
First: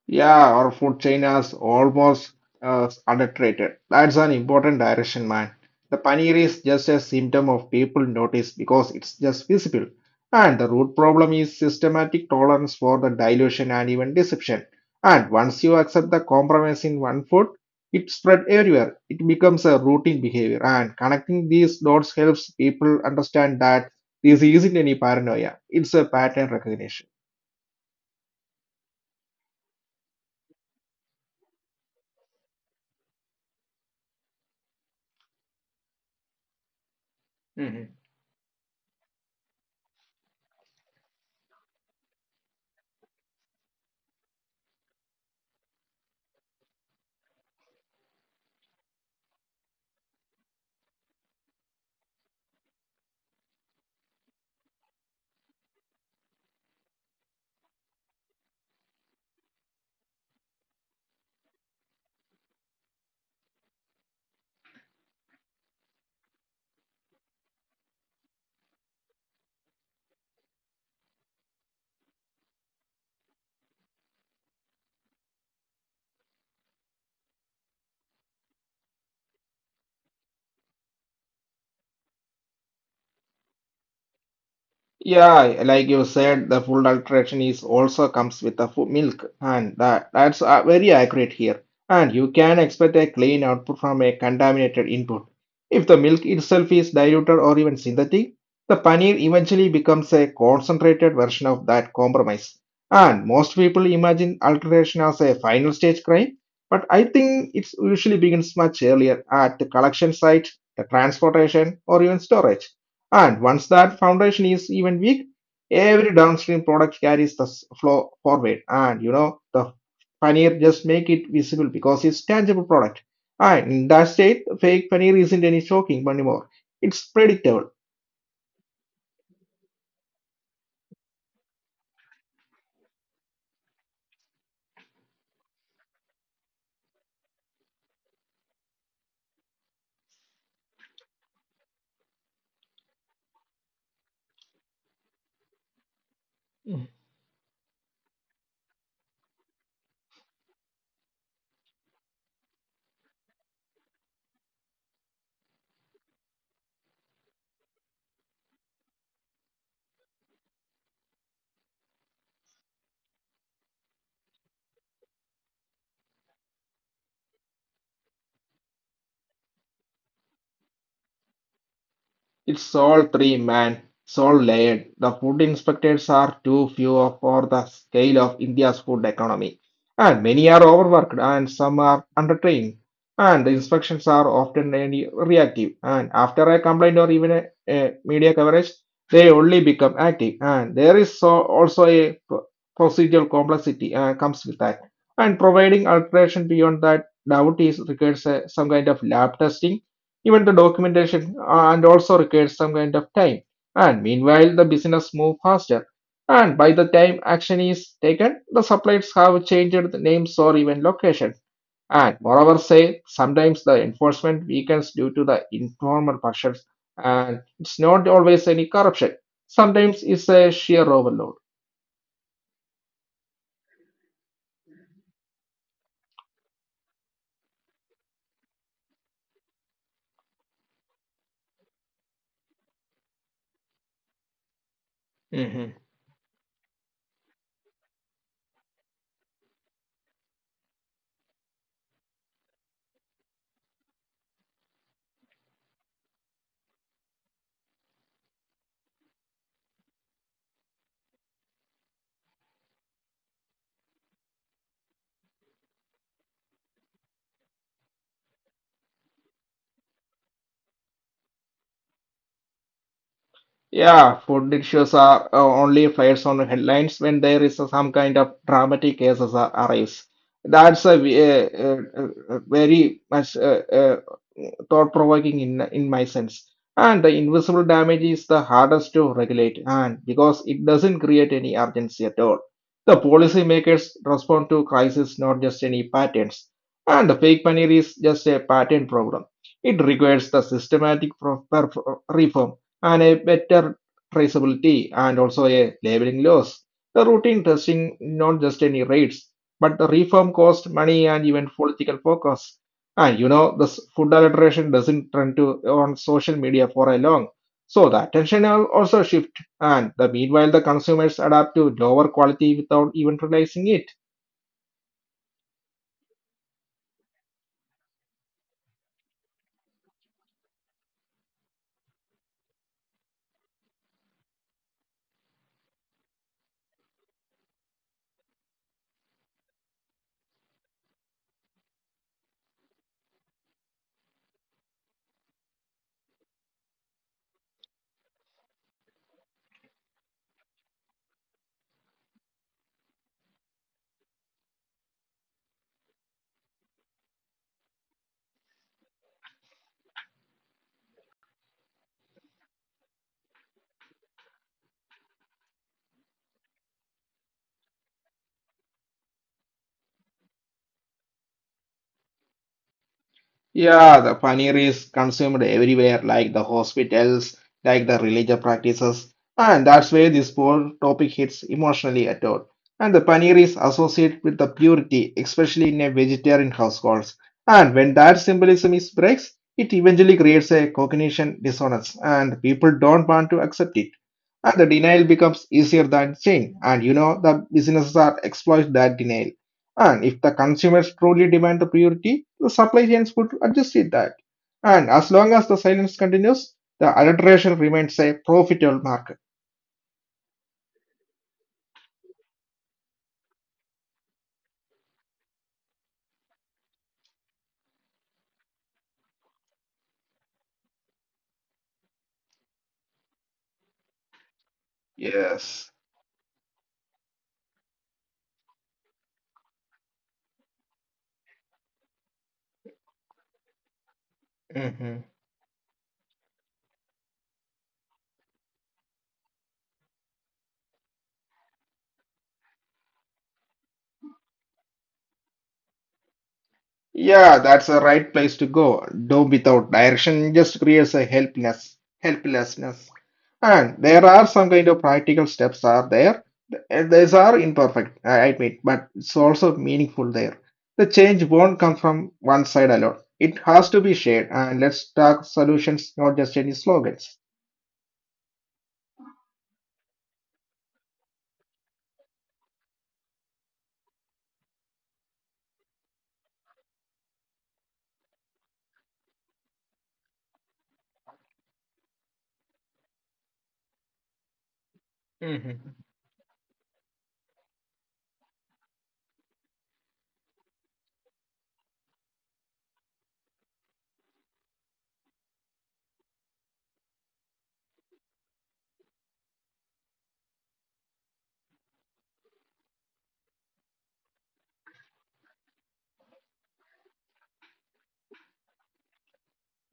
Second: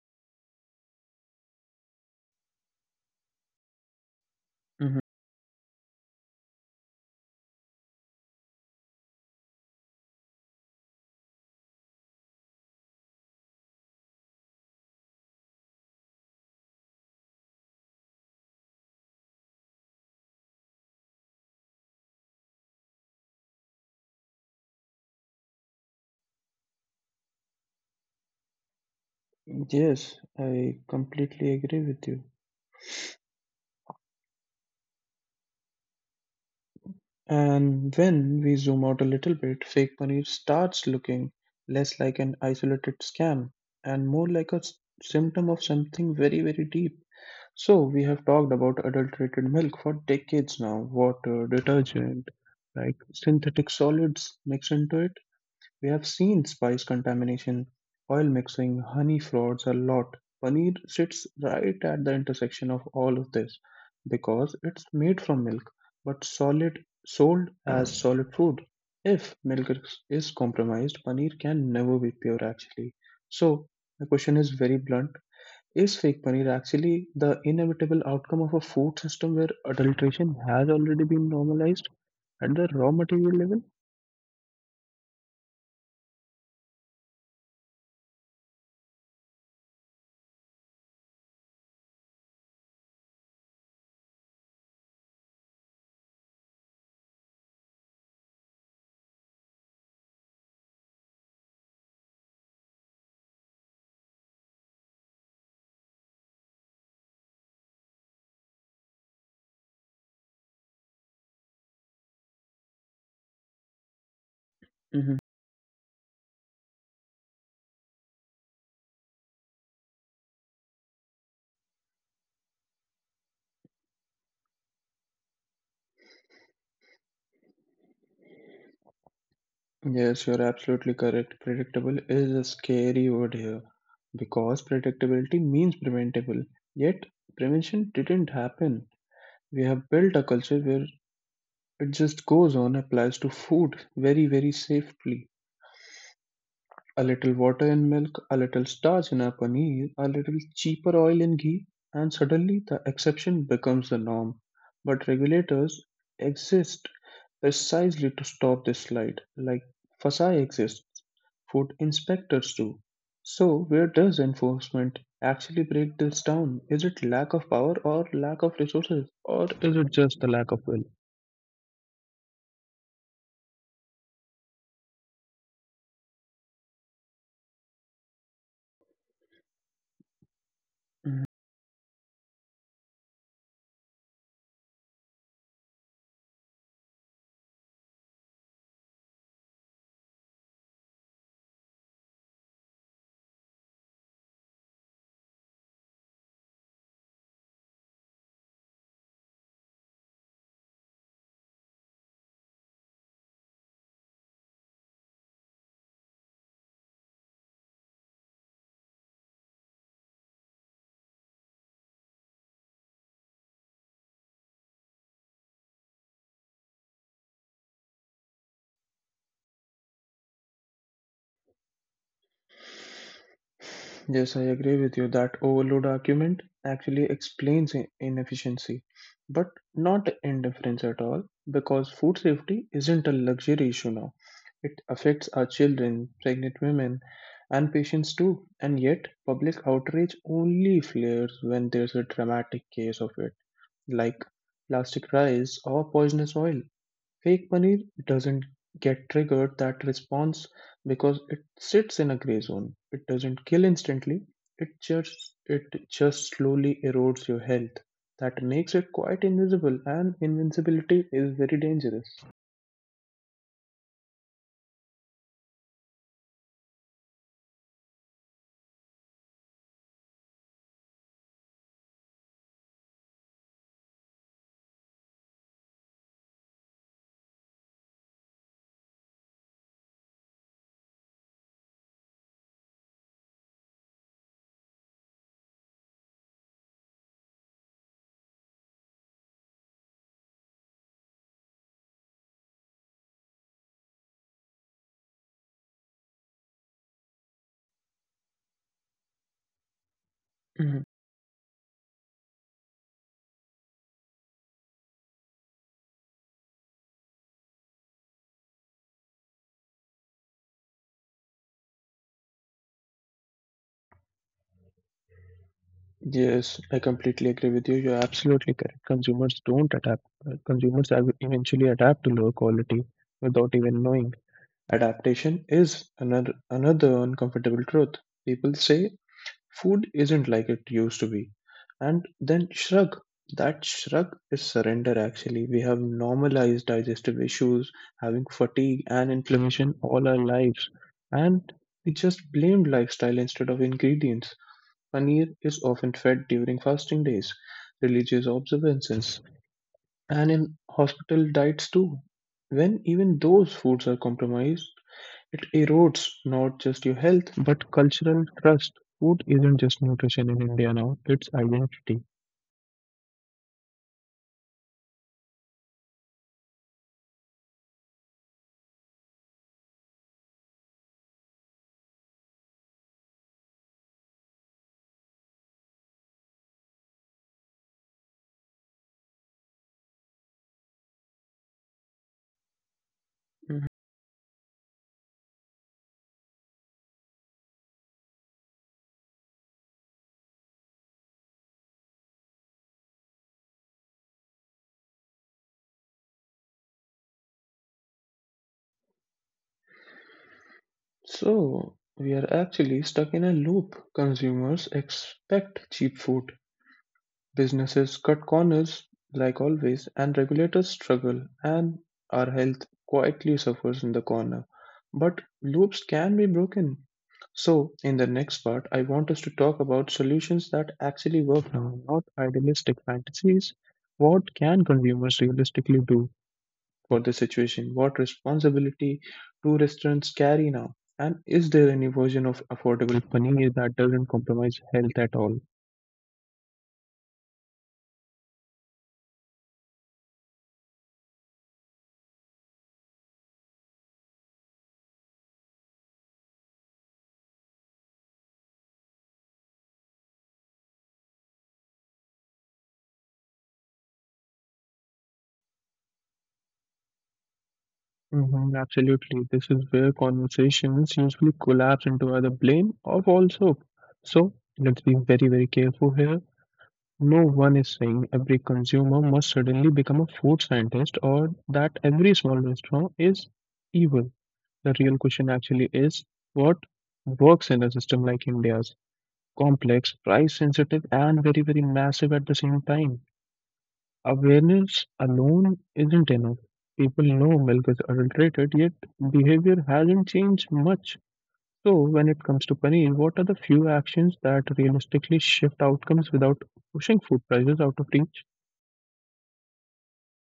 Speaker 2: Yeah, our food chain is almost underrated. That's an important
Speaker 1: Mhm.
Speaker 2: direction, man. The paneer is just a symptom of people notice because it's just visible. And the root problem is systematic tolerance for the dilution and even deception. And once you accept the compromise in one food, it spread everywhere. It becomes a routine behavior. And connecting these dots helps people understand that this isn't any paranoia. It's a pattern recognition.
Speaker 1: Yes, I completely agree with you. And when we zoom out a little bit, fake money starts looking less like an isolated scam and more like symptom of something very, very deep. So, we have talked about adulterated milk for decades now, water, detergent, like synthetic solids mixed into it. We have seen spice contamination, oil mixing, honey frauds a lot. Paneer sits right at the intersection of all of this because it's made from milk but solid sold as solid food. If milk is compromised, paneer can never be pure actually. So the question is very blunt. Is fake paneer actually the inevitable outcome of a food system where adulteration has already been normalized at the raw material level?
Speaker 2: Yeah, like you said, the full alteration is also comes with the full milk, and that's very accurate here. And you can expect a clean output from a contaminated input. If the milk itself is diluted or even synthetic, the paneer eventually becomes a concentrated version of that compromise. And most people imagine alteration as a final stage crime, but I think it usually begins much earlier at the collection site, the transportation, or even storage. And once that
Speaker 1: Mhm.
Speaker 2: foundation is even weak, every downstream product carries the flow forward. And you know, the paneer just make it visible because it's tangible product. And in that state, fake paneer isn't any shocking anymore. It's predictable.
Speaker 1: Yes, you're absolutely correct. Predictable is a scary word here because predictability means preventable. Yet, prevention didn't happen. We have built a culture where it just goes on, applies to food very, very safely. A little water in milk, a little starch in our paneer, a little cheaper oil in ghee, and suddenly the exception becomes the norm. But regulators exist precisely to stop this slide. Like FSI exists, food inspectors do. So, where does enforcement actually break this down? Is it lack of power or lack of resources, or is it just the lack of will?
Speaker 2: It's all three, man. It's all layered. The food inspectors are too few for the scale of India's food economy. And many are overworked and some are undertrained. And the inspections are often reactive. And after a complaint or even a media coverage, they only become active. And there is so, also a procedural complexity comes with that. And providing alteration beyond that doubt is requires some kind of lab testing even the documentation and also requires some kind of time. And meanwhile, the business move faster. And by the time action is taken, the suppliers have changed the names or even locations. And moreover, say sometimes the enforcement weakens due to the informal pressures, and it's not always any corruption. Sometimes it's a sheer overload.
Speaker 1: Yes, I agree with you that overload argument actually explains inefficiency, but not indifference at all, because food safety isn't a luxury issue now. It affects our children, pregnant women, and patients too, and yet public outrage only flares when there's a dramatic case of it, like plastic rice or poisonous oil. Fake money doesn't get triggered that response because it sits in a gray zone. It doesn't kill instantly. It just slowly erodes your health. That makes it quite invisible, and invincibility is very dangerous.
Speaker 2: Yeah, food issues are only flies on headlines when there is some kind of dramatic cases arise. That's very much thought-provoking in my sense. And the invisible damage is the hardest to regulate, and because it doesn't create any urgency at all. The policymakers respond to crisis, not just any patterns. And the fake money is just a pattern problem. It requires the systematic reform and a better traceability and also a labeling loss. The routine testing, not just any rates, but the reform
Speaker 1: Mhm.
Speaker 2: cost money and even political focus. And you know, this food adulteration doesn't trend to on social media for a long. So the attention will also shift, and the meanwhile the consumers adapt to lower quality without even realizing it.
Speaker 1: Yes, I completely agree with you. You're absolutely correct. Consumers don't adapt. Consumers eventually adapt to lower quality without even knowing. Adaptation is another uncomfortable truth. People say food isn't like it used to be. And then shrug. That shrug is surrender actually. We have normalized digestive issues, having fatigue and inflammation all our lives. And we just blamed lifestyle instead of ingredients. Paneer is often fed during fasting days, religious observances, and in hospital diets too. When even those foods are compromised, it erodes not just your health, but cultural trust. Food isn't just nutrition in India now, it's identity.
Speaker 2: Yeah, the paneer is consumed everywhere, like the hospitals, like the religious practices, and that's where this whole topic hits emotionally at all. And the paneer is associated with the purity, especially in a vegetarian households. And when that symbolism is breaks, it eventually creates a cognition dissonance, and people don't want
Speaker 1: Mhm.
Speaker 2: to accept it. And the denial becomes easier than change. And you know, the businesses are exploit that denial. And if the consumers truly demand the purity, the supply chains could adjust it that. And as long as the silence continues, the adulteration remains a profitable market.
Speaker 1: So, we are actually stuck in a loop. Consumers expect cheap food, businesses cut corners like always, and regulators struggle, and our health quietly suffers in the corner. But loops
Speaker 2: Yes.
Speaker 1: can be broken. So, in the next part, I want us to talk about solutions that actually work now, not idealistic fantasies. What can consumers realistically do for this situation? What responsibility do restaurants carry now? And is there any version of affordable paneer that doesn't compromise health at all?
Speaker 2: Yeah, that's the right place to go. Doom without direction just creates a helpless helplessness. And there are some kind of practical steps are there. And these are imperfect, I admit, but it's also meaningful there. The change won't come from one side alone. It has to be shared. And let's talk solutions, not just any slogans.
Speaker 1: Mhm, absolutely. This is where conversations usually collapse into either blame or fall soap. So let's be very, very careful here. No one is saying every consumer must suddenly become a food scientist or that every small restaurant is evil. The real question actually is what works in a system like India's complex, price sensitive, and very, very massive at the same time. Awareness alone isn't enough. People know milk is adulterated, yet behavior hasn't changed much. So, when it comes to paneer, what are the few actions that realistically shift outcomes without pushing food prices out of reach?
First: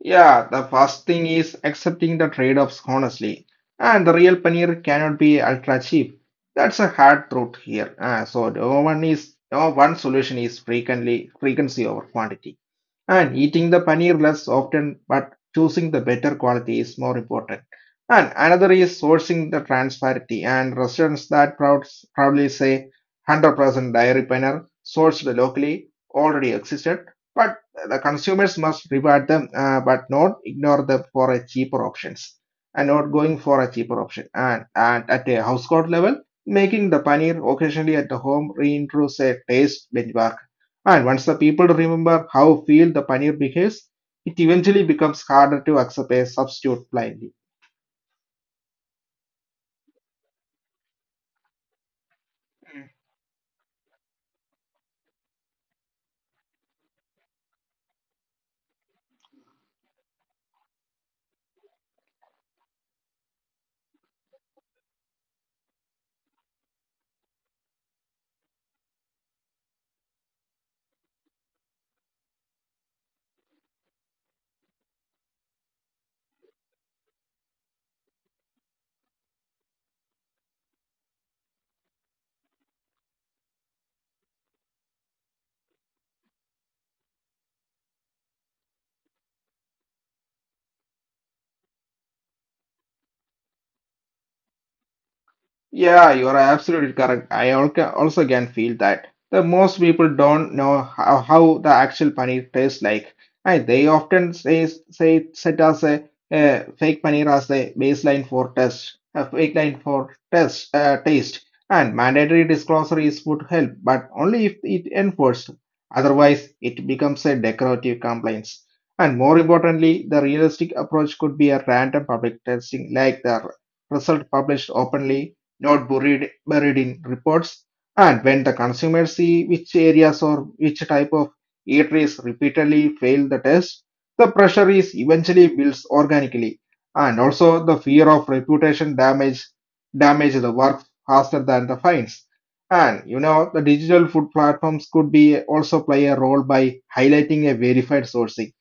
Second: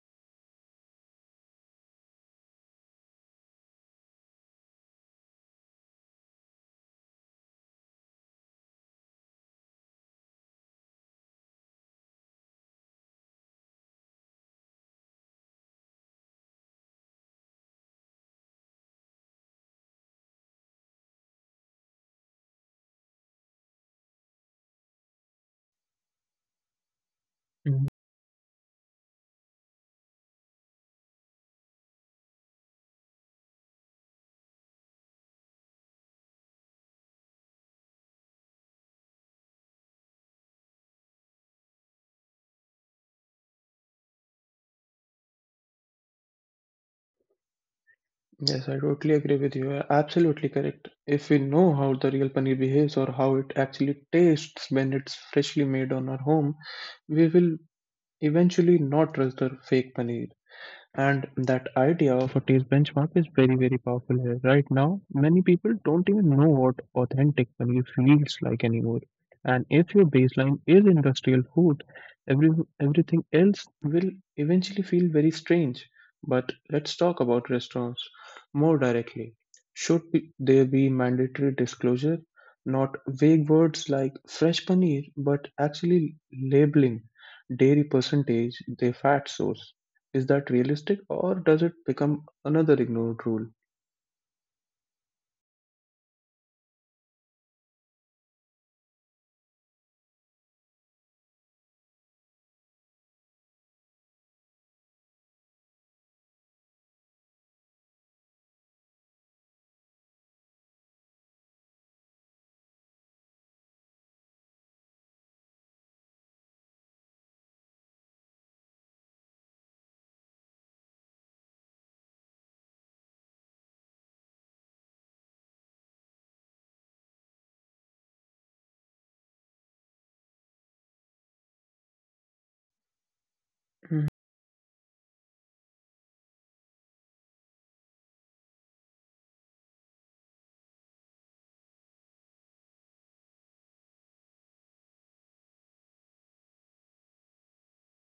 Speaker 2: Yeah, the first thing is accepting the trade-offs honestly. And the real paneer cannot be ultra cheap. That's a hard truth here. So no one solution is frequently frequency over quantity. And eating the paneer less often, but choosing the better quality is more important. And another is sourcing the transparency and restaurants that proudly say 100% dairy paneer sourced locally already existed, but the
Speaker 1: Mhm.
Speaker 2: consumers must reward them, but not ignore them for a cheaper options and not going for a cheaper option. And at a household level, making the paneer occasionally at the home reintroduces a taste benchmark and once the people remember how feel the paneer behaves, it eventually becomes harder to accept a substitute blindly.
Speaker 1: Yes, I totally agree with you. You're absolutely correct. If we know how the real paneer behaves or how it actually tastes when it's freshly made on our home, we will eventually not trust the fake paneer. And that idea of a taste benchmark is very, very powerful here. Right now many people don't even know what authentic value feels like anymore, and if your baseline is industrial food, every everything else will eventually feel very strange. But let's talk about restaurants more directly. Should there be mandatory disclosure, not vague words like fresh paneer, but actually labeling dairy percentage, their fat source? Is that realistic or does it become another ignored rule?
Speaker 2: Yeah, you are absolutely correct. I also can feel that the most people don't know how the actual paneer tastes like, and they often say set as a fake paneer as a baseline for test, a fake line for test taste, and mandatory disclosures would help, but only if it enforced. Otherwise, it becomes a decorative compliance. And more importantly, the realistic approach could be a random public testing like the result published openly not buried in reports. And when the consumers see which areas or which type of eateries repeatedly fail the test, the
Speaker 1: Hmm.
Speaker 2: pressure is eventually builds organically. And also the fear of reputation damage the work faster than the fines. And you know the digital food platforms could be also play a role by highlighting a verified sourcing.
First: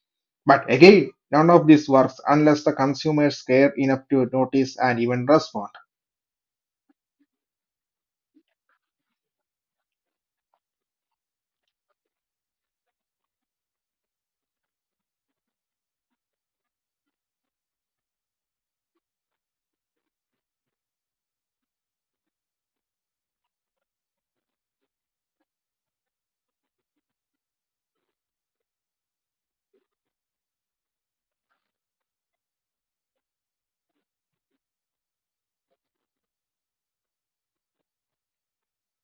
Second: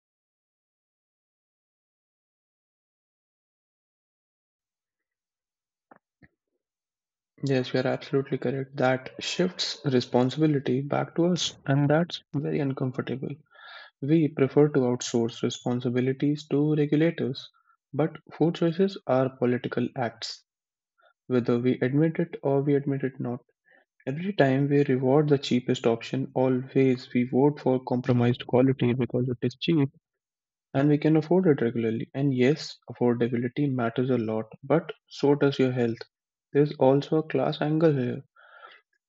Speaker 2: But again, none of this works unless the consumers care enough to notice and even respond.
Speaker 1: Yes, you are absolutely correct. That shifts responsibility back to us, and that's very uncomfortable. We prefer to outsource responsibilities to regulators, but food choices are political acts, whether we admit it not. Every time we reward the cheapest option, always we vote for compromised quality because it is cheap and we can afford it regularly. And yes, affordability matters a lot, but so does your health. There's also a class angle here.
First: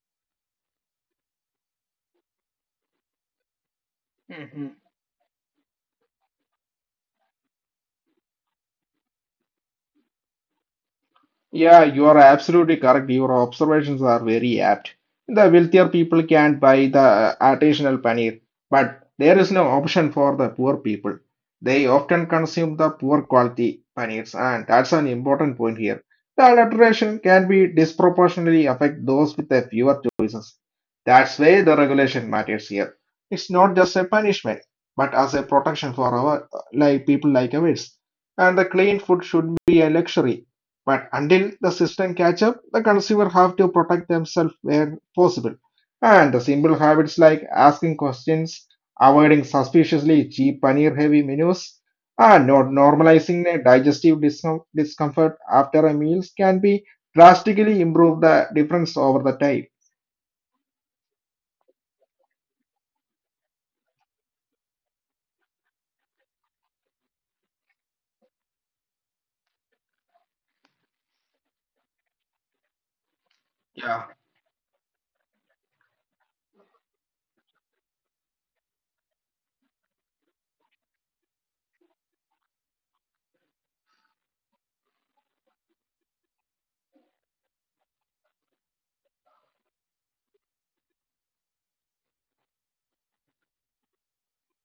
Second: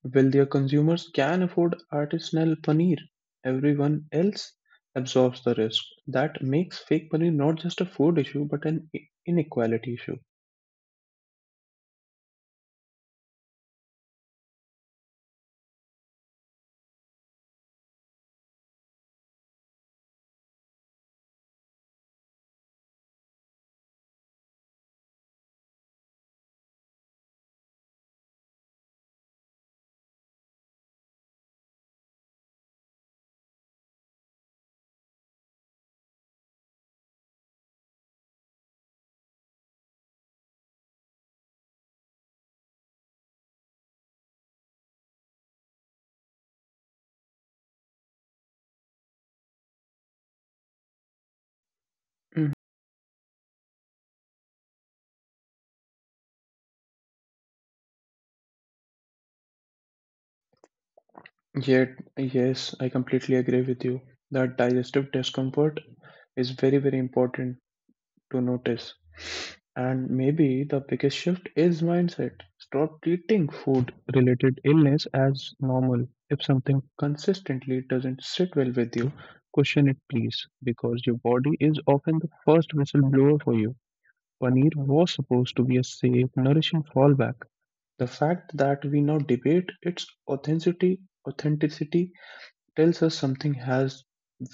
Speaker 1: Wealthier consumers can afford artisanal paneer. Everyone else absorbs the risk. That makes fake paneer not just a food issue, but an inequality issue.
Speaker 2: Yeah, you are absolutely correct. Your observations are very apt. The wealthier people can buy the artisanal paneer, but there is no option for the poor people. They often consume the poor quality paneers, and that's an important point here. The adulteration can be disproportionately affect those with the fewer choices. That's why the regulation matters here. It's not just a punishment, but as a protection for our like people like ours. And the clean food should be a luxury but until the system catch up, the consumer have to protect themselves where possible. And the simple habits like asking questions, avoiding suspiciously cheap paneer-heavy menus,
Speaker 1: Mhm.
Speaker 2: and not normalizing a digestive discomfort after a meal can be drastically improve the difference over the time.
Speaker 1: Yet, yes, I completely agree with you that digestive discomfort is very, very important to notice. And maybe the biggest shift is mindset. Stop treating food related illness as normal. If something consistently doesn't sit well with you, question it please, because your body is often the first whistleblower for you. Paneer was supposed to be a safe, nourishing fallback. The fact that we now debate its authenticity tells us something has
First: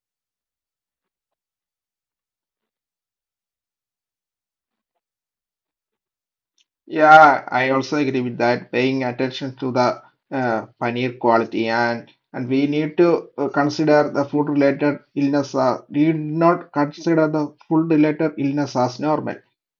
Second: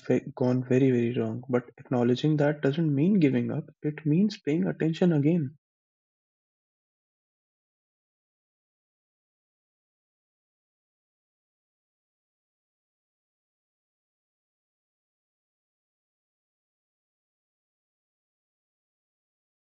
Speaker 1: gone very, very wrong. But acknowledging that doesn't mean giving up, it means paying attention again.
Speaker 2: Yeah, I also agree with that. Paying attention to the paneer quality and we need to consider the food related illness. We need not consider the food related illness as normal.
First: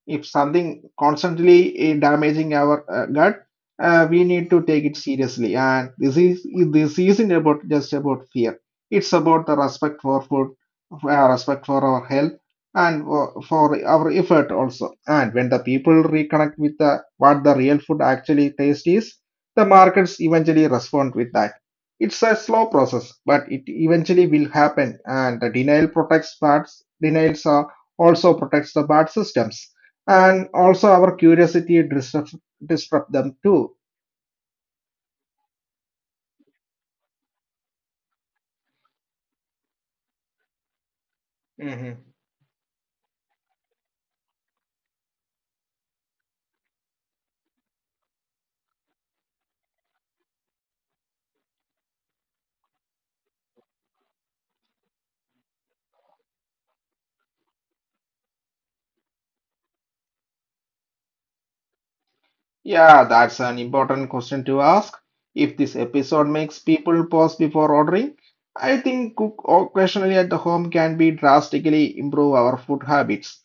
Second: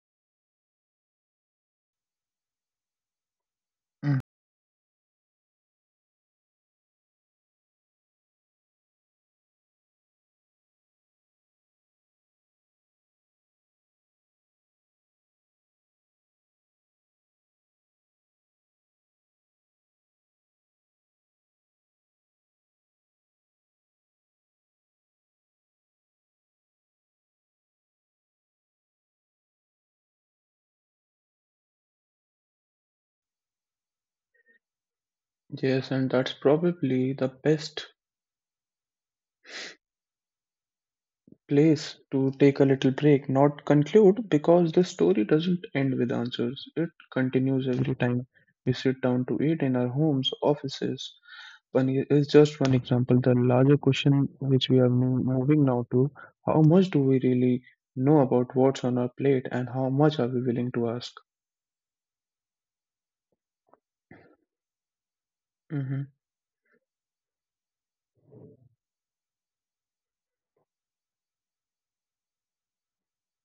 Speaker 2: If something constantly damaging our gut,
Speaker 1: Mm.
Speaker 2: we need to take it seriously. And this isn't about just about fear. It's about the respect for food, respect for our health, and for our effort also. And when the people reconnect with what the real food actually taste is, the markets eventually respond with that. It's a slow process, but it eventually will happen. And the denial protects parts, denials also protects the bad systems, and also our curiosity disrupt them too.
Speaker 1: Yes, and that's probably the best place to take a little break, not conclude, because the story doesn't end with answers. It continues every time we sit down to eat in our homes, offices. One is just one example. The larger question which we are moving now to: how much do we really know about what's on our plate, and how much are we willing to ask?
Speaker 2: Yeah, that's an important question to ask. If this
Speaker 1: Hmm.
Speaker 2: episode makes people pause before ordering, I think cook occasionally at the home can be drastically improve our food habits.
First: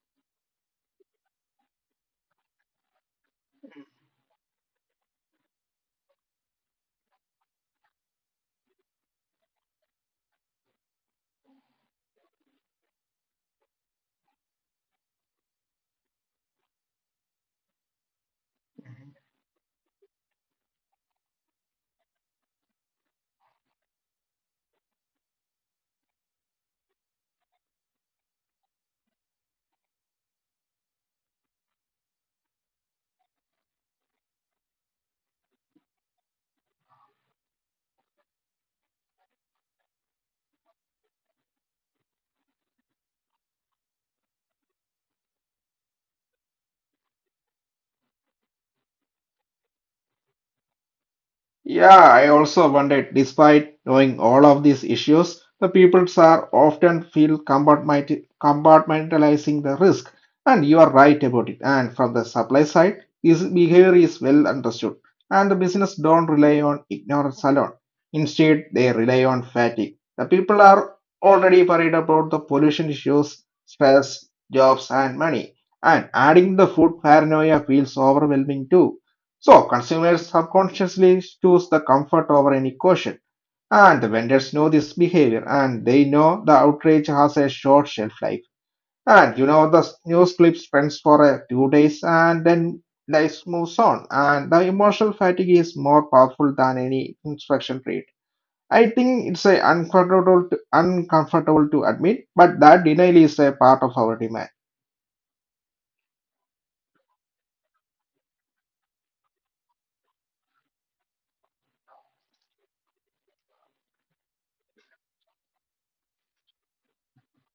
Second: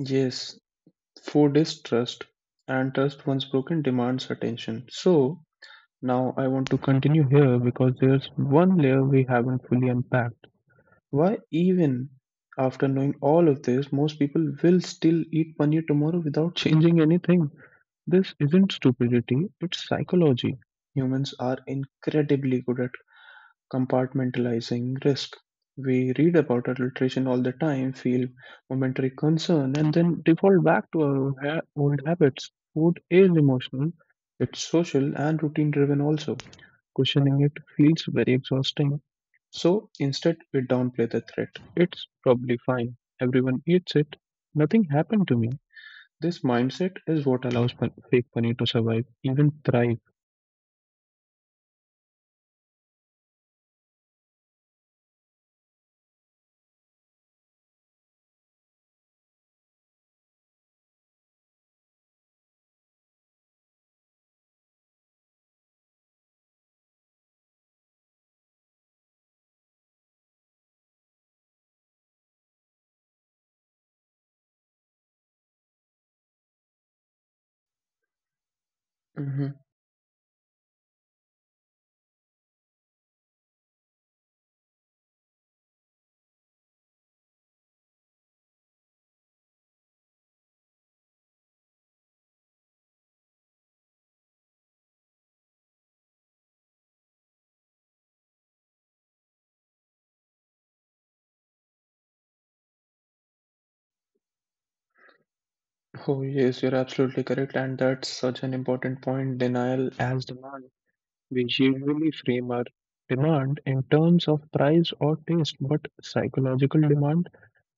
Speaker 1: Yes, food is trust, and trust once broken demands attention. So, now I want to continue here because there's one layer we haven't fully unpacked. Why even after knowing all of this, most people will still eat paneer tomorrow without changing anything. This isn't stupidity, it's psychology. Humans are incredibly good at compartmentalizing risk. We read about adulteration all the time, feel momentary concern, and then default back to our old habits. Food is emotional, it's social and routine driven also. Questioning it feels very exhausting. So instead, we downplay the threat. It's probably fine. Everyone eats it. Nothing happened to me. This mindset is what allows fake money to survive, even thrive.
Speaker 2: Yeah, I also wondered, despite knowing all of these issues, the peoples are often feel compartmentalizing the risk. And you are right about it. And from the supply side, this behavior is well understood. And the business don't rely on ignorance alone. Instead, they rely on fatigue. The people are already worried about the pollution issues, stress, jobs, and money. And adding the food paranoia feels overwhelming too.
Speaker 1: Hmm.
Speaker 2: So consumers subconsciously choose the comfort over any caution. And the vendors know this behavior and they know the outrage has a short shelf life. And you know the news clip spends for a few days and then life moves on. And the emotional fatigue is more powerful than any instruction read. I think it's a uncomfortable to admit, but that denial is a part of our demand.
Speaker 1: Oh, yes, you're absolutely correct. And that's such an important point, denial as demand. We usually frame our demand in terms of price or taste, but psychological demand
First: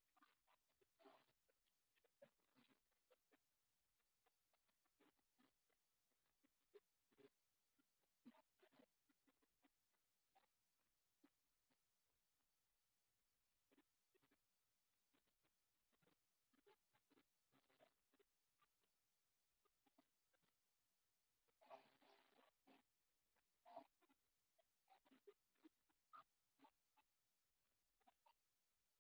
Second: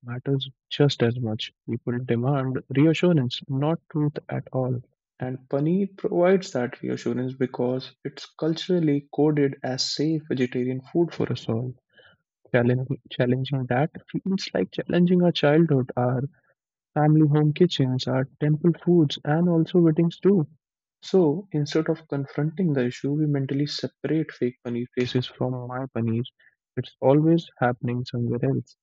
Speaker 1: matters just as much. People demand reassurance, not truth at all. And paneer provides that reassurance because it's culturally coded as safe vegetarian food for us all. Challenging that feels like challenging our childhood, our family home kitchens, our temple foods, and also weddings too. So instead of confronting the issue, we mentally separate fake paneer faces from my paneer. It's always happening somewhere else.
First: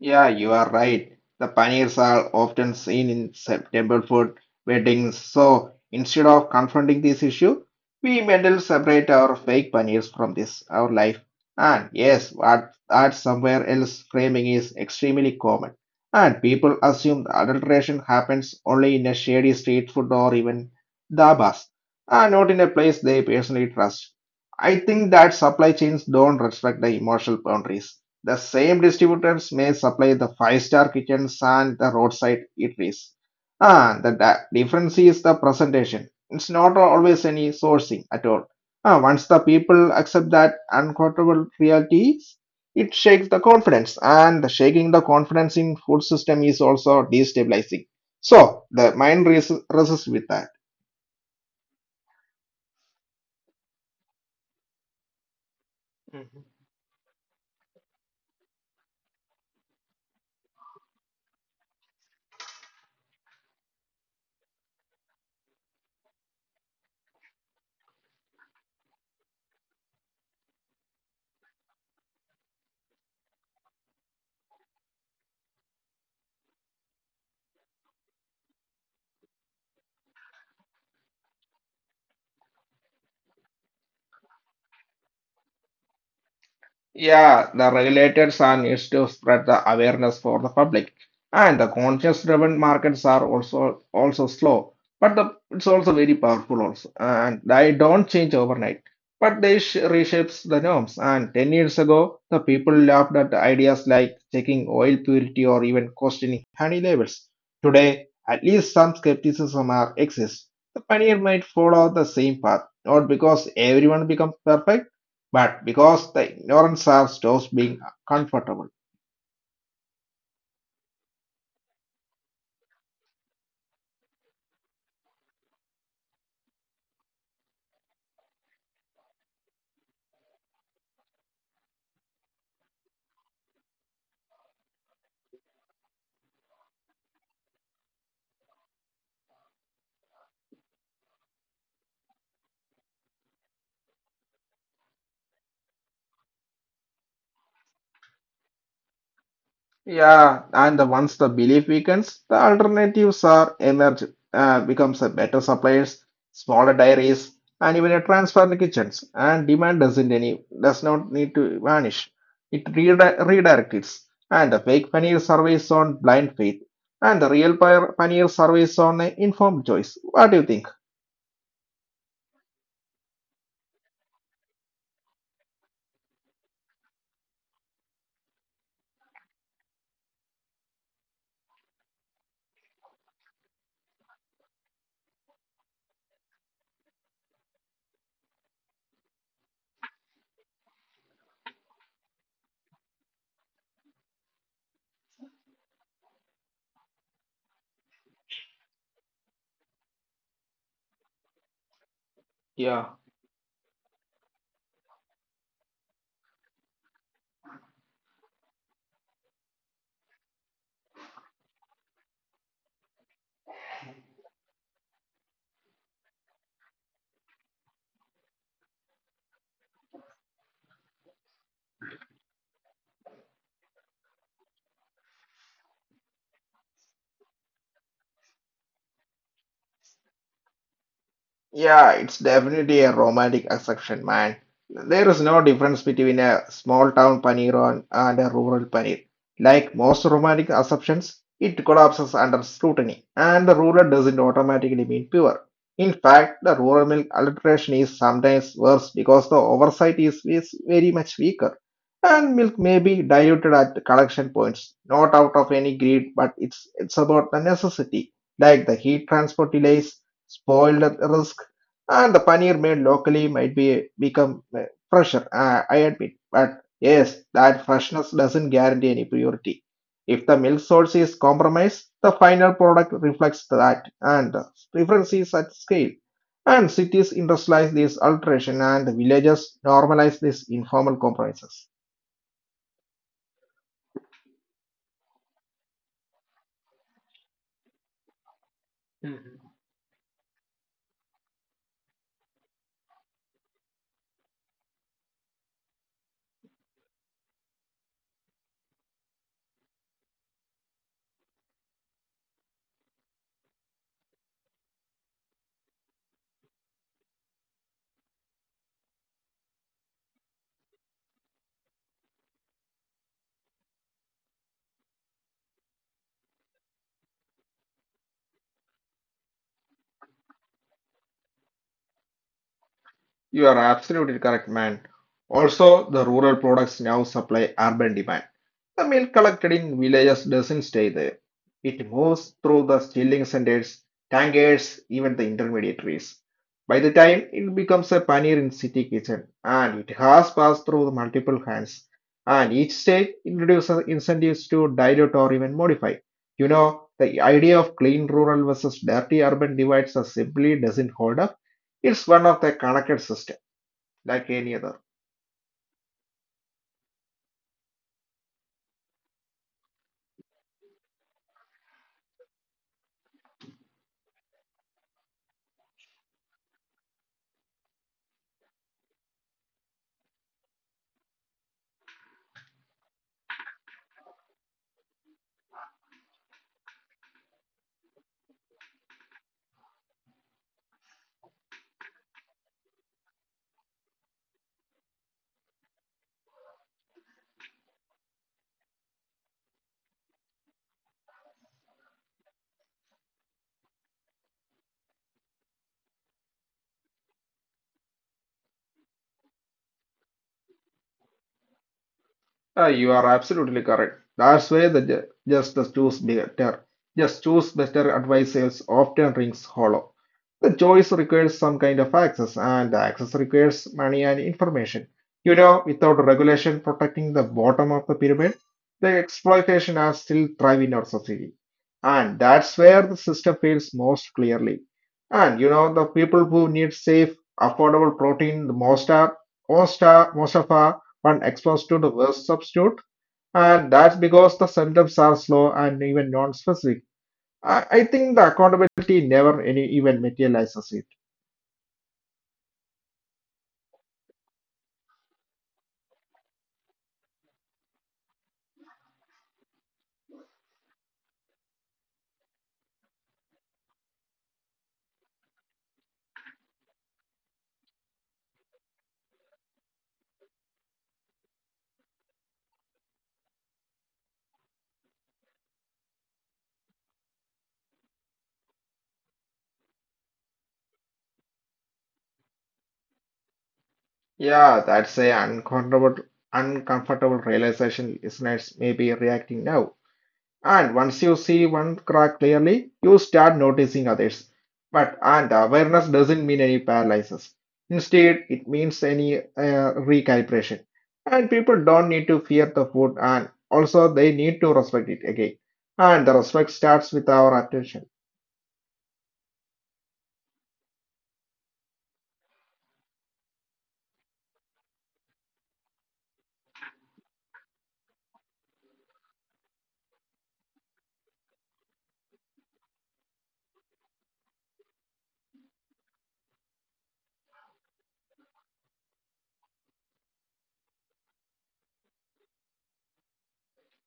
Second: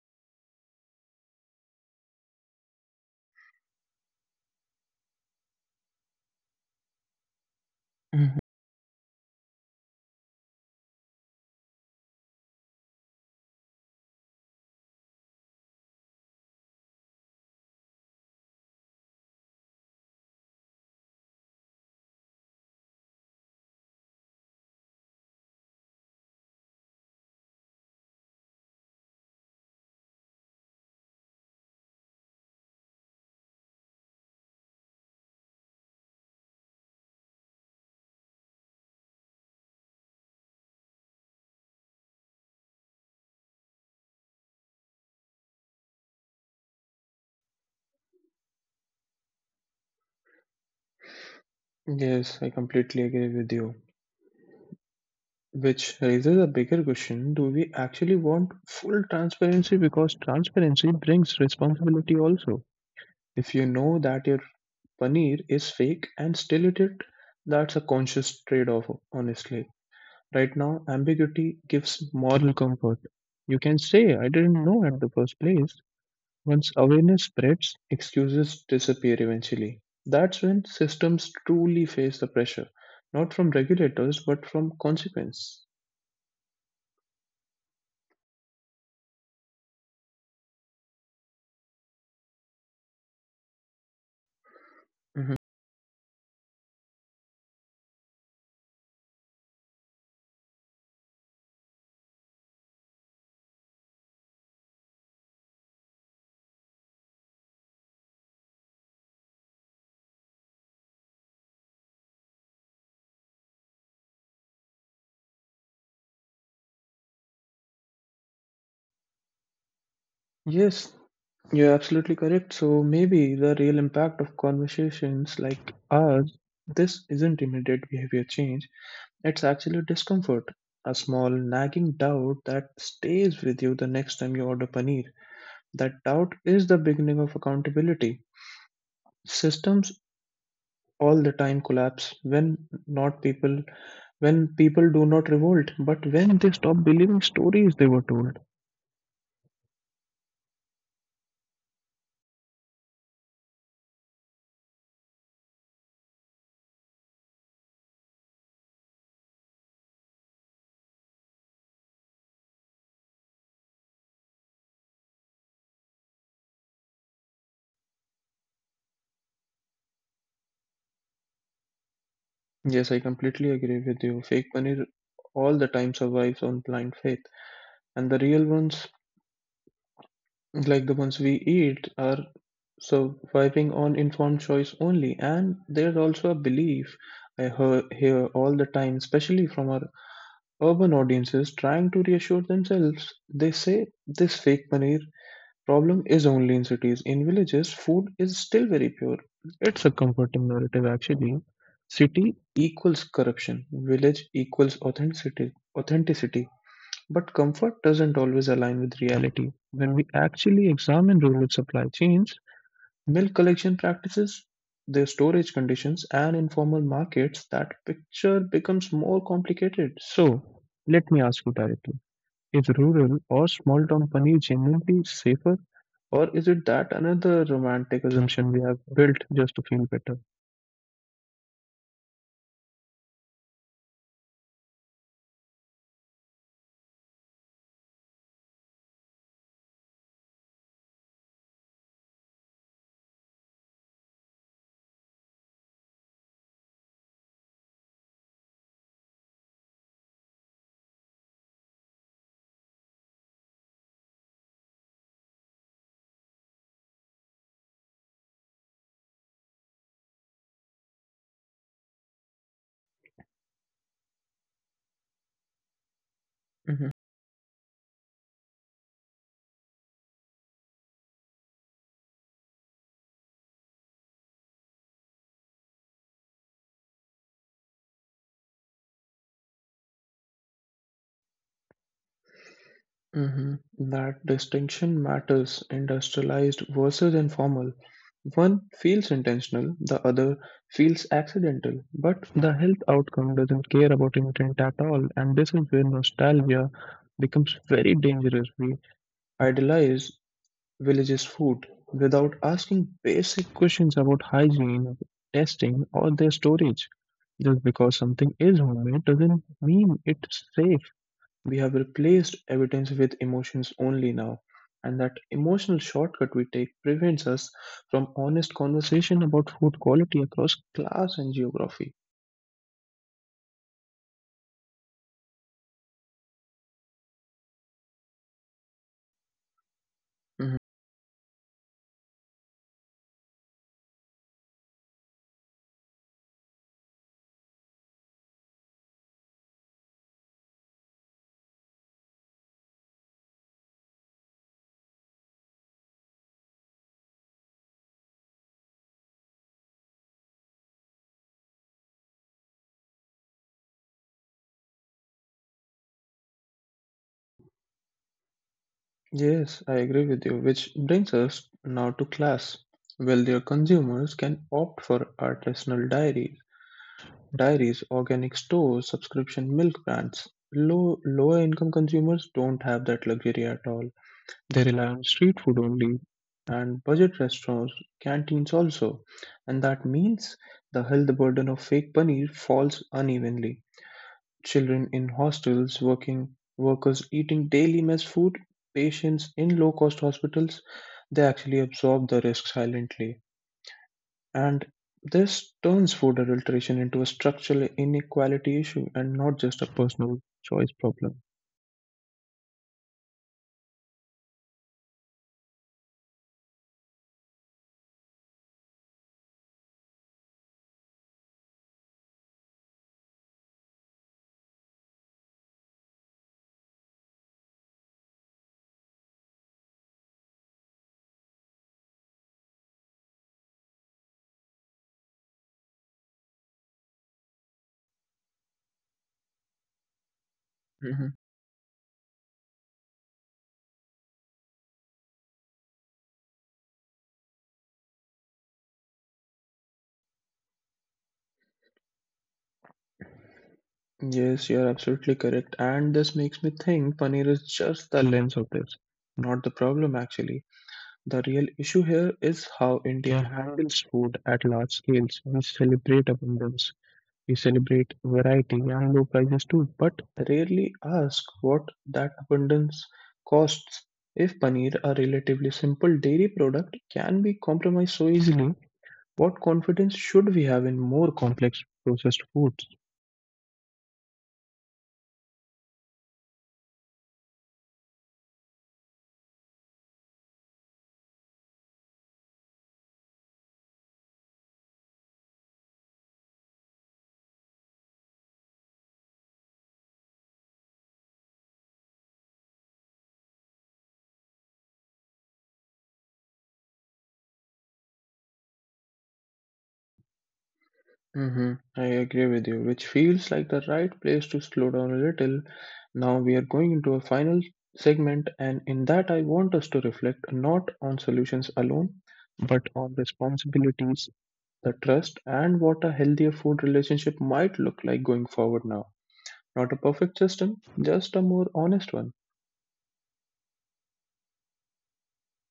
Speaker 2: Yeah, you are right. The paneers are often seen in September food weddings. So instead of confronting this issue, we mentally separate our fake paneers from this, our life. And yes, what art somewhere else framing is extremely common. And people assume the adulteration happens only in a shady street food or even dabas, and not in a place they personally trust. I think that supply chains don't respect the emotional boundaries the same distributors may supply the five-star kitchens and the roadside eateries. The difference is the presentation. It's not always any sourcing at all. Once the people accept that uncomfortable realities, it shakes the confidence, and shaking the confidence in food system is also destabilizing. So the mind resists with that.
Speaker 1: Yes, I completely agree with you. Which raises a bigger question, do we actually want full transparency? Because transparency brings responsibility also. If you know that your paneer is fake and still eat it, that's a conscious trade off, honestly. Right now, ambiguity gives moral comfort. You can say, I didn't know at the first place. Once awareness spreads, excuses disappear eventually. That's when systems truly face the pressure, not from regulators, but from consequence.
Speaker 2: Yeah, the regulators are needs to spread the awareness for the public, and the conscious-driven markets are also slow, but the
Speaker 1: Mhm.
Speaker 2: it's also very powerful also, and they don't change overnight. But they sh reshapes the norms. And 10 years ago, the people laughed at ideas like checking oil purity or even questioning honey labels. Today, at least some skepticism are exists. The pioneer might follow the same path, not because everyone becomes perfect but because the ignorance are stops being comfortable.
Speaker 1: Yes, you're absolutely correct. So maybe the real impact of conversations like ours, this isn't immediate behavior change, it's actually discomfort. A small nagging doubt that stays with you the next time you order paneer. That doubt is the beginning of accountability. Systems all the time collapse when not people when people do not revolt but when they stop believing stories they were told.
Speaker 2: Yeah, and the once the belief weakens, the alternatives are emerge, becomes a better suppliers, smaller dairies, and even a transfer in the kitchens. And demand doesn't any does not need to vanish. It redirects, and the fake paneer surveys on blind faith, and the real paneer surveys on a informed choice. What do you think?
Speaker 1: Yes, I completely agree with you. Fake money r- all the time survives on blind faith, and the real ones, like the ones we eat, are surviving on informed choice only. And there's also a belief I hear all the time, especially from our urban audiences trying to reassure themselves. They say this fake money problem is only in cities. In villages, food is still very pure. It's a comforting narrative actually. City equals corruption, village equals authenticity. Authenticity. But comfort doesn't always align with reality. When we actually examine rural supply chains, milk collection practices, their storage conditions, and informal markets, that picture becomes more complicated. So, let me ask you directly: is rural or small town paneer genuinely safer, or is it that another romantic assumption we have built just to feel better?
Speaker 2: Yeah, it's definitely a romantic exception, man. There is no difference between a small town paneer and a rural paneer. Like most romantic assumptions, it collapses under scrutiny, and the rural doesn't automatically mean pure. In fact, the rural milk adulteration is sometimes worse because the oversight is very much weaker, and milk may be diluted at the collection points, not out of any greed, but it's about the necessity, like the heat transport delays spoiled risk and the paneer made locally might be become fresher, I admit.
Speaker 1: Mhm.
Speaker 2: But yes, that freshness doesn't guarantee any purity. If the milk source is compromised, the final product reflects that, and the difference is at scale. And cities industrialize this alteration, and villages normalize these informal compromises.
Speaker 1: Mhm. That distinction matters, industrialized versus informal. One feels intentional, the other feels accidental, but the health outcome doesn't care about intent at all, and this is where nostalgia becomes very dangerous. We idolize villages' food without asking basic questions about hygiene, testing, or their storage. Just because something is homemade doesn't mean it's safe. We have replaced evidence with emotions only now, and that emotional shortcut we take prevents us from honest conversation about food quality across class and geography.
Speaker 2: You are absolutely correct, man. Also, the rural products now supply urban demand. The
Speaker 1: Mhm.
Speaker 2: milk collected in villages doesn't stay there. It moves through the chilling centers, tankers, even the intermediaries. By the time it becomes a paneer in city kitchen, and it has passed through the multiple hands, and each state introduces incentives to dilute or even modify. You know, the idea of clean rural versus dirty urban divides are simply doesn't hold up. It's one of the connected systems like any other.
Speaker 1: Yes, I agree with you, which brings us now to class. Wealthier consumers can opt for artisanal dairies, dairies, organic stores, subscription milk brands. Lower income consumers don't have that luxury at all. They rely on street food only and budget restaurants, canteens also. And that means the health burden of fake paneer falls unevenly. Children in hostels, working workers eating daily mess food, patients in low cost hospitals, they actually absorb the risk silently. And this turns food adulteration into a structural inequality issue and not just a personal choice problem.
Speaker 2: You are absolutely correct. That's why the just choose better advisors often rings hollow. The choice requires some kind of access, and access requires money and information. You know, without regulation protecting the bottom of the pyramid, the exploitation are still thrive in our society. And that's where the system fails most clearly. And you know, the people who need safe, affordable protein the most are most are most
Speaker 1: Hmm.
Speaker 2: of are one exposed to the worst substitute. And that's because the symptoms are slow and even non-specific. I think the accountability never any even materializes.
Speaker 1: Yes, you're absolutely correct. And this makes me think paneer is just the lens of this, not the problem actually. The real issue here is how India handles food at large scales. We celebrate abundance, we celebrate variety and low prices too, but rarely ask what that abundance costs. If paneer, a relatively simple dairy product, can be compromised so easily, what confidence should we have in more complex processed foods?
Speaker 2: Yeah, that's a uncomfortable realization listeners may be reacting now. And once you see one crack clearly, you start noticing others. But and awareness doesn't mean any paralysis. Instead, it means any recalibration. And people don't need to fear the food, and also they need to respect it again. And the respect starts with our attention.
Speaker 1: Hmm, I agree with you, which feels like the right place to slow down a little. Now we are going into a final segment, and in that, I want us to reflect not on solutions alone, but on responsibilities, the trust, and what a healthier food relationship might look like going forward now. Not a perfect system, just a more honest one.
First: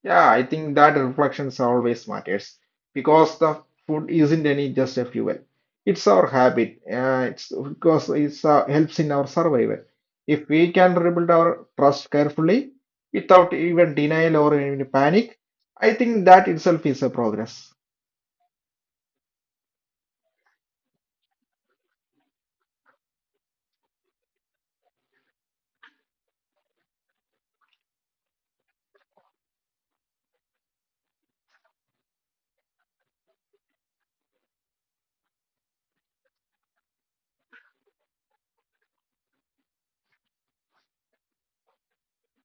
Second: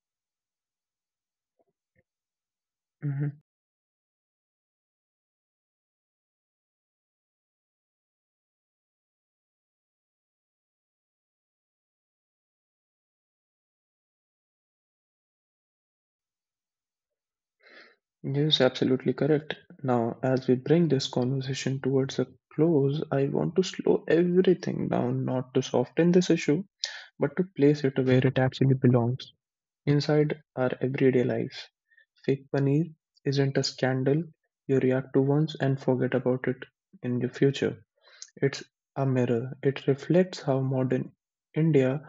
Speaker 2: Yeah, I think that reflections always matters because
Speaker 1: Mhm.
Speaker 2: the food isn't any just a fuel. It's our habit. It's because it's helps in our survival. If we can rebuild our trust carefully without even denial or any panic, I think that itself is a progress.
Speaker 1: Yes, absolutely correct. Now, as we bring this conversation towards a close, I want to slow everything down, not to soften this issue, but to place it where it actually belongs, inside our everyday lives. Fake paneer isn't a scandal you react to once and forget about it in the future. It's a mirror. It reflects how modern India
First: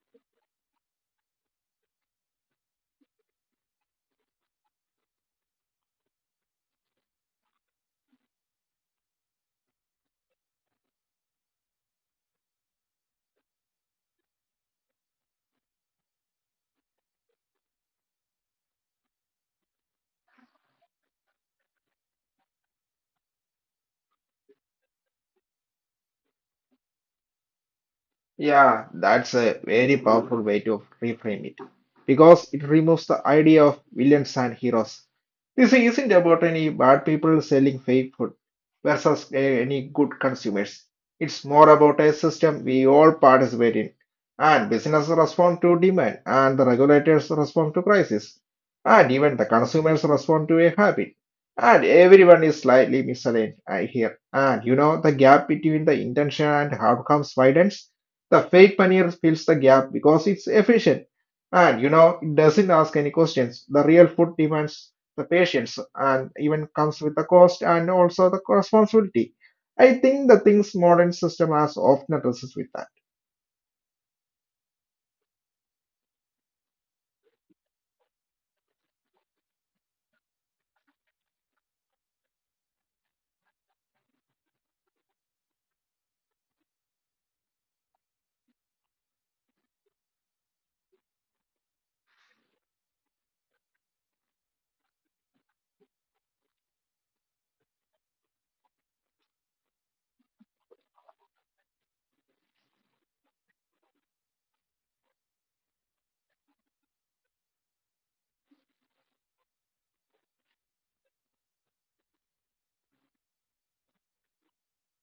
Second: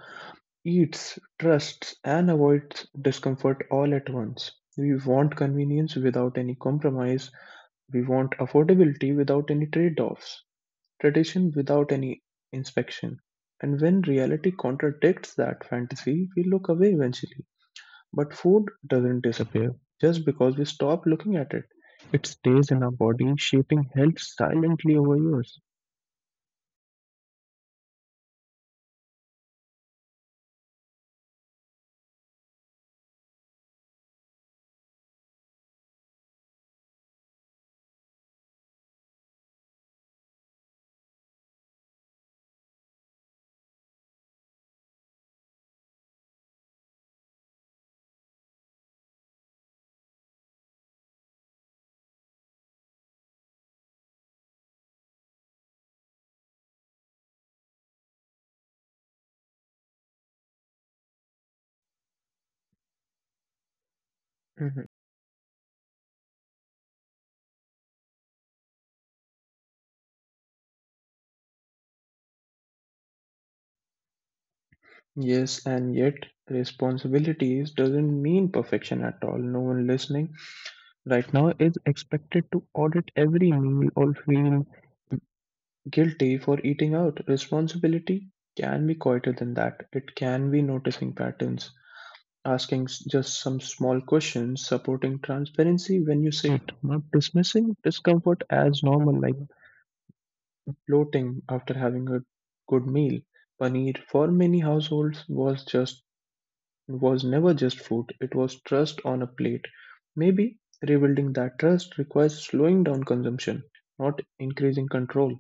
Speaker 1: eats, trusts, and avoids discomfort all at once. We want convenience without any compromise. We want affordability without any trade offs, tradition without any inspection. And when reality contradicts that fantasy, we look away eventually. But food doesn't disappear just because we stop looking at it. It stays in our body, shaping health silently over years.
Speaker 2: Yeah, that's a very powerful way to reframe it because it removes the idea of villains and heroes. This isn't about any bad people selling fake food versus any good consumers. It's more about a system we all participate in, and businesses respond to demand, and the regulators respond to crisis, and even the consumers respond to a habit. And everyone is slightly misaligned, I hear. And you know, the gap between the intention and outcomes widens the fake paneer fills the gap because it's efficient and it doesn't ask any questions. The real food demands the patience and even comes with the cost and also the responsibility. I think the things modern system has often addresses with that.
Speaker 1: Yes, and yet responsibilities doesn't mean perfection at all. No one listening right now is expected to audit every meal or feel guilty for eating out. Responsibility can be quieter than that. It can be noticing patterns, asking s- just some small questions, supporting transparency when you say it, not dismissing discomfort as normal, like bloating after having a good meal. Paneer for many households was just, it was never just food, it was trust on a plate. Maybe rebuilding that trust requires slowing down consumption, not increasing control.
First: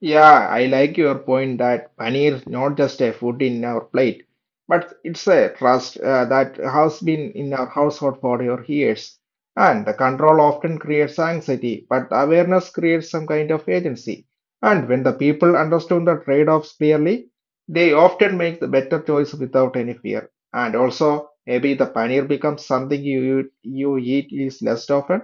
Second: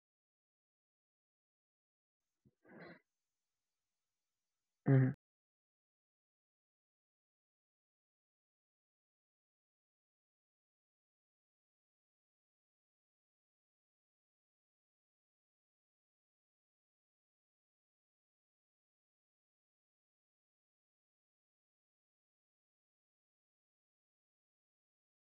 Speaker 2: Yeah, I like your point that paneer is not just a food in our plate, but
Speaker 1: Mhm.
Speaker 2: it's a trust that has been in our household for your years. And the control often creates anxiety, but awareness creates some kind of agency. And when the people understand the trade-offs clearly, they often make the better choice without any fear. And also, maybe the paneer becomes something eat is less often,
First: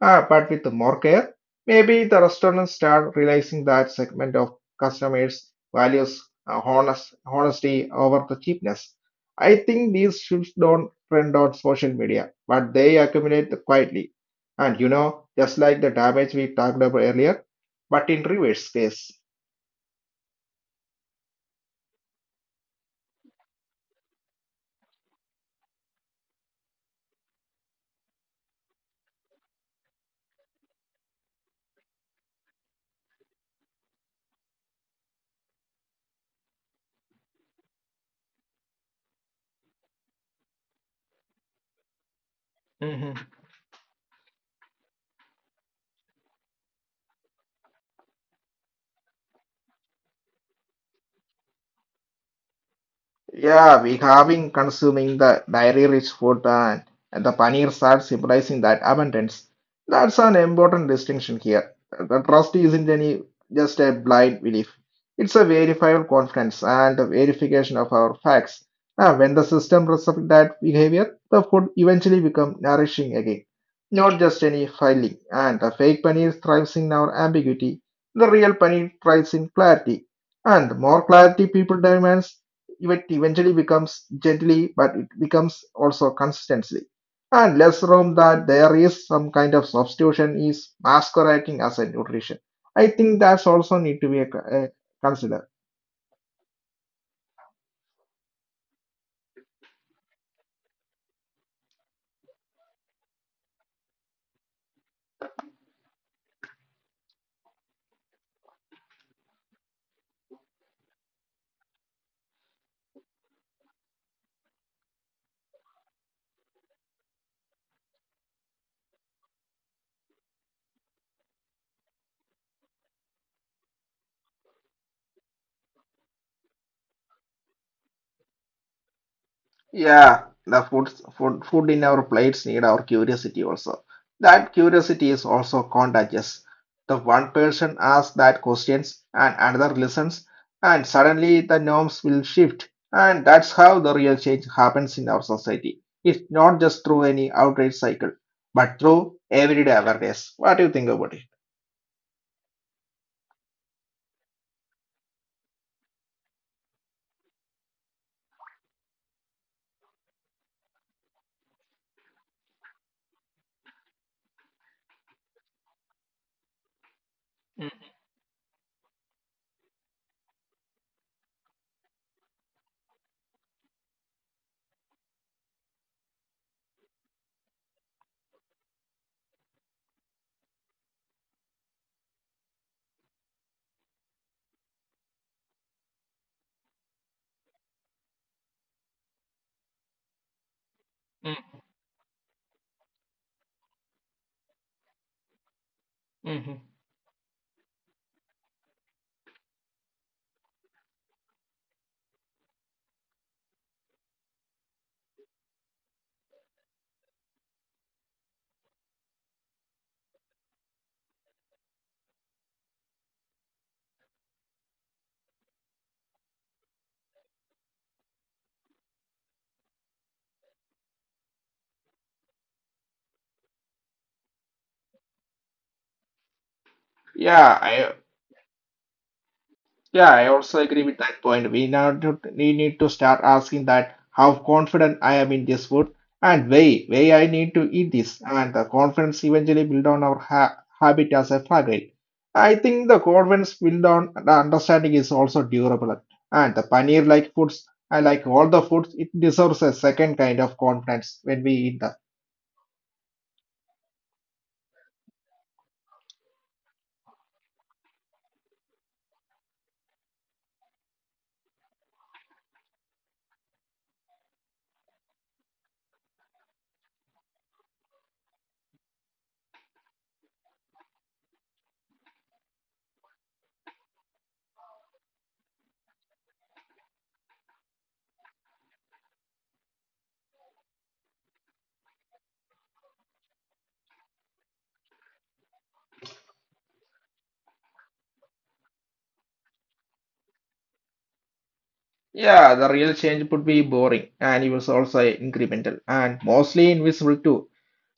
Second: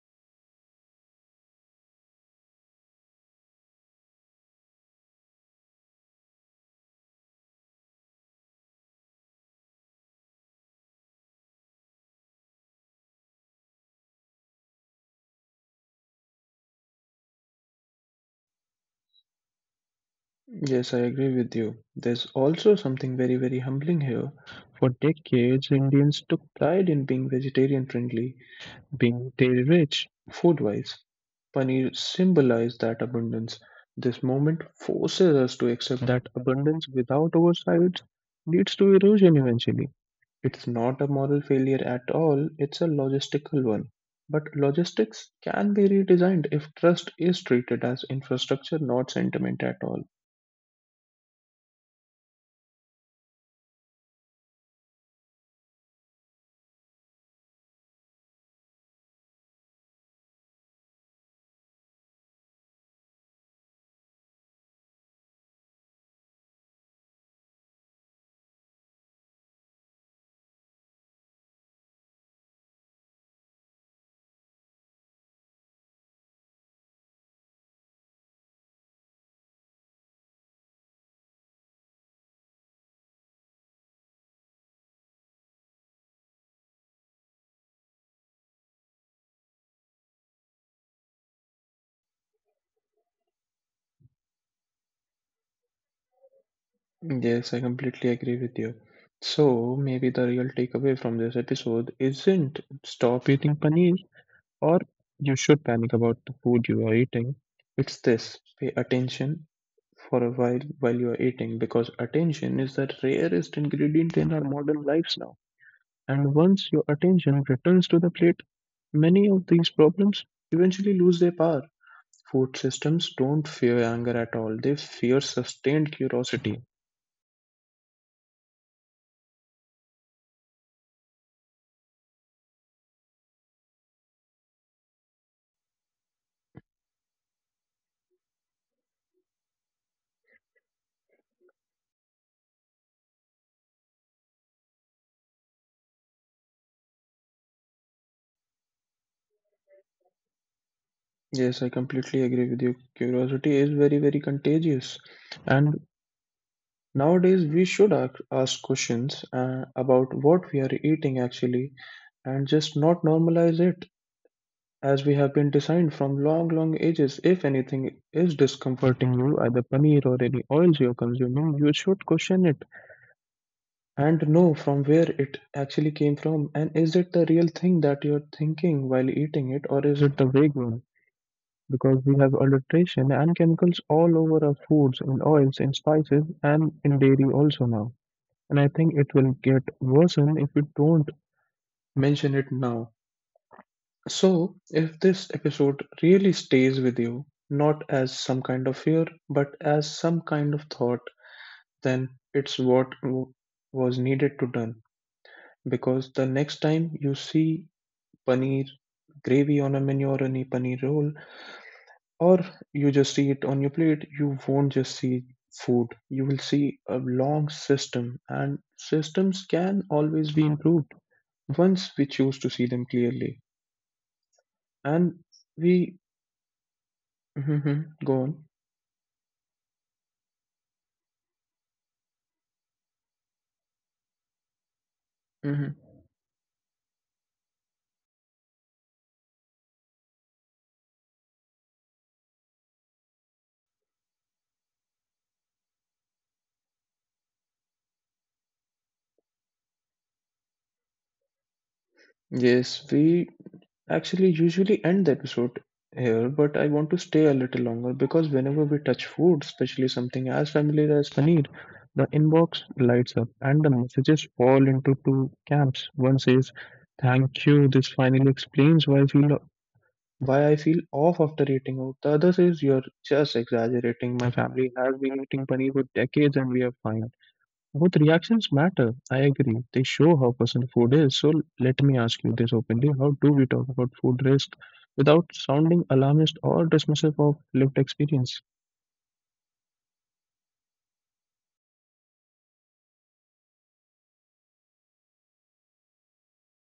Speaker 2: but with more care. Maybe the restaurants start realizing that segment of customers values honesty over the cheapness. I think these shifts don't trend on social media, but they accumulate quietly. And you know, just like the damage we talked about earlier, but in reverse case.
Speaker 1: Yes, I agree with you. There's also something very humbling here. For decades, Indians took pride in being vegetarian friendly, being dairy rich, food wise. Paneer symbolized that abundance. This moment forces us to accept that abundance without oversight leads to erosion eventually. It's not a moral failure at all, it's a logistical one. But logistics can be redesigned if trust is treated as infrastructure, not sentiment at all.
Speaker 2: Yeah, we have been consuming the dairy-rich food and the paneers are symbolizing that abundance. That's an important distinction here. The trust isn't any just a blind belief. It's a verifiable confidence and a verification of our facts. Now, when the system respects that behavior, the food eventually becomes nourishing again, not just any filling. And the fake paneer thrives in our ambiguity. The real paneer thrives in clarity. And the more clarity people demand, it eventually becomes gently, but it becomes also consistency. And let's assume that there is some kind of substitution is masquerading as a nutrition. I think that's also need to be a considered.
Speaker 1: Yes, I completely agree with you. So, maybe the real takeaway from this episode isn't stop eating paneer or you should panic about the food you are eating. It's this, pay attention for a while you are eating, because attention is the rarest ingredient in our modern lives now. And once your attention returns to the plate, many of these problems eventually lose their power. Food systems don't fear anger at all, they fear sustained curiosity.
Speaker 2: Yeah, the food in our plates need our curiosity also. That curiosity is also contagious. The one person asks that questions and another listens, and suddenly the norms will shift. And that's how the real change happens in our society. It's not just through any outrage cycle, but through everyday awareness. What do you think about it?
Speaker 1: Yes, I completely agree with you. Curiosity is very contagious. And nowadays, we should ac- ask questions about what we are eating actually, and just not normalize it, as we have been designed from long, long ages. If anything is discomforting you, either paneer or any oils you're consuming, you should question it and know from where it actually came from. And is it the real thing that you're thinking while eating it, or is it the vague one? Because we have adulteration and chemicals all over our foods, in oils, in spices, and in dairy also now. And I think it will get worsened if we don't mention it now. So, if this episode really stays with you, not as some kind of fear, but as some kind of thought, then it's what w- was needed to done. Because the next time you see paneer gravy on a menu or any paneer roll, or you just see it on your plate, you won't just see food. You will see a long system, and systems can always be improved once we choose to see them clearly. And we
Speaker 2: Yeah, I
Speaker 1: go on.
Speaker 2: Yeah, I also agree with that point. We now we need to start asking that how confident I am in this food and
Speaker 1: Hmm.
Speaker 2: way I need to eat this, and the confidence eventually build on our ha habit as a fragile. I think the confidence build on the understanding is also durable, and the paneer like foods, I like all the foods, it deserves a second kind of confidence when we eat them.
Speaker 1: Yes, we actually usually end the episode here, but I want to stay a little longer because whenever we touch food, especially something as familiar as paneer, the inbox lights up and the messages fall into two camps. One says, "Thank you, this finally explains why I feel off after eating out." The other says, "You're just exaggerating. My family has been eating paneer for decades, and we are fine." Both reactions matter. I agree. They show how personal food is. So let me ask you this openly. How do we talk about food risk without sounding alarmist or dismissive of lived experience?
Speaker 2: Yeah, the real change would be boring and it was also incremental and mostly invisible too.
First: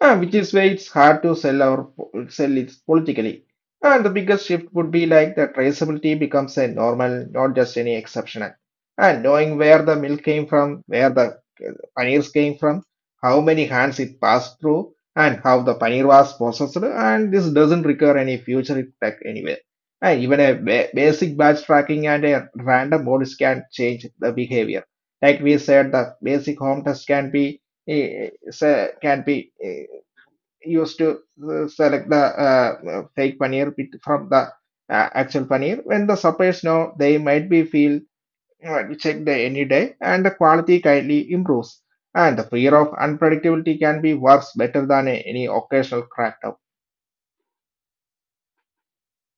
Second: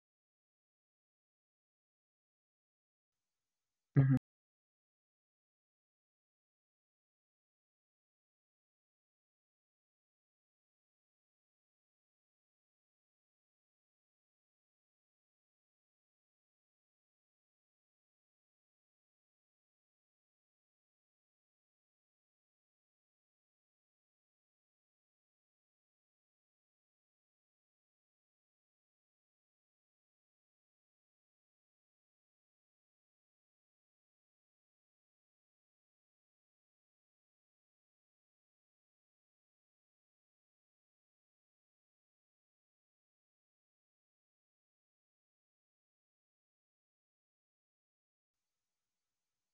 Speaker 2: Which is why it's hard to sell it politically. And the
Speaker 1: Mhm.
Speaker 2: biggest shift would be like that traceability becomes a normal, not just any exceptional. And knowing where the milk came from, where the paneers came from, how many hands it passed through, and how the paneer was processed, and this doesn't require any future tech anywhere. And even a basic batch tracking and a random modus can change the behavior. Like we said, the basic home test can be eh, eh, sa- can be eh, used to select the fake paneer bit from the actual paneer. When the suppliers know, they might be feel checked any day, and the quality kindly improves. And the fear of unpredictability can be worse, better than any occasional crackdown.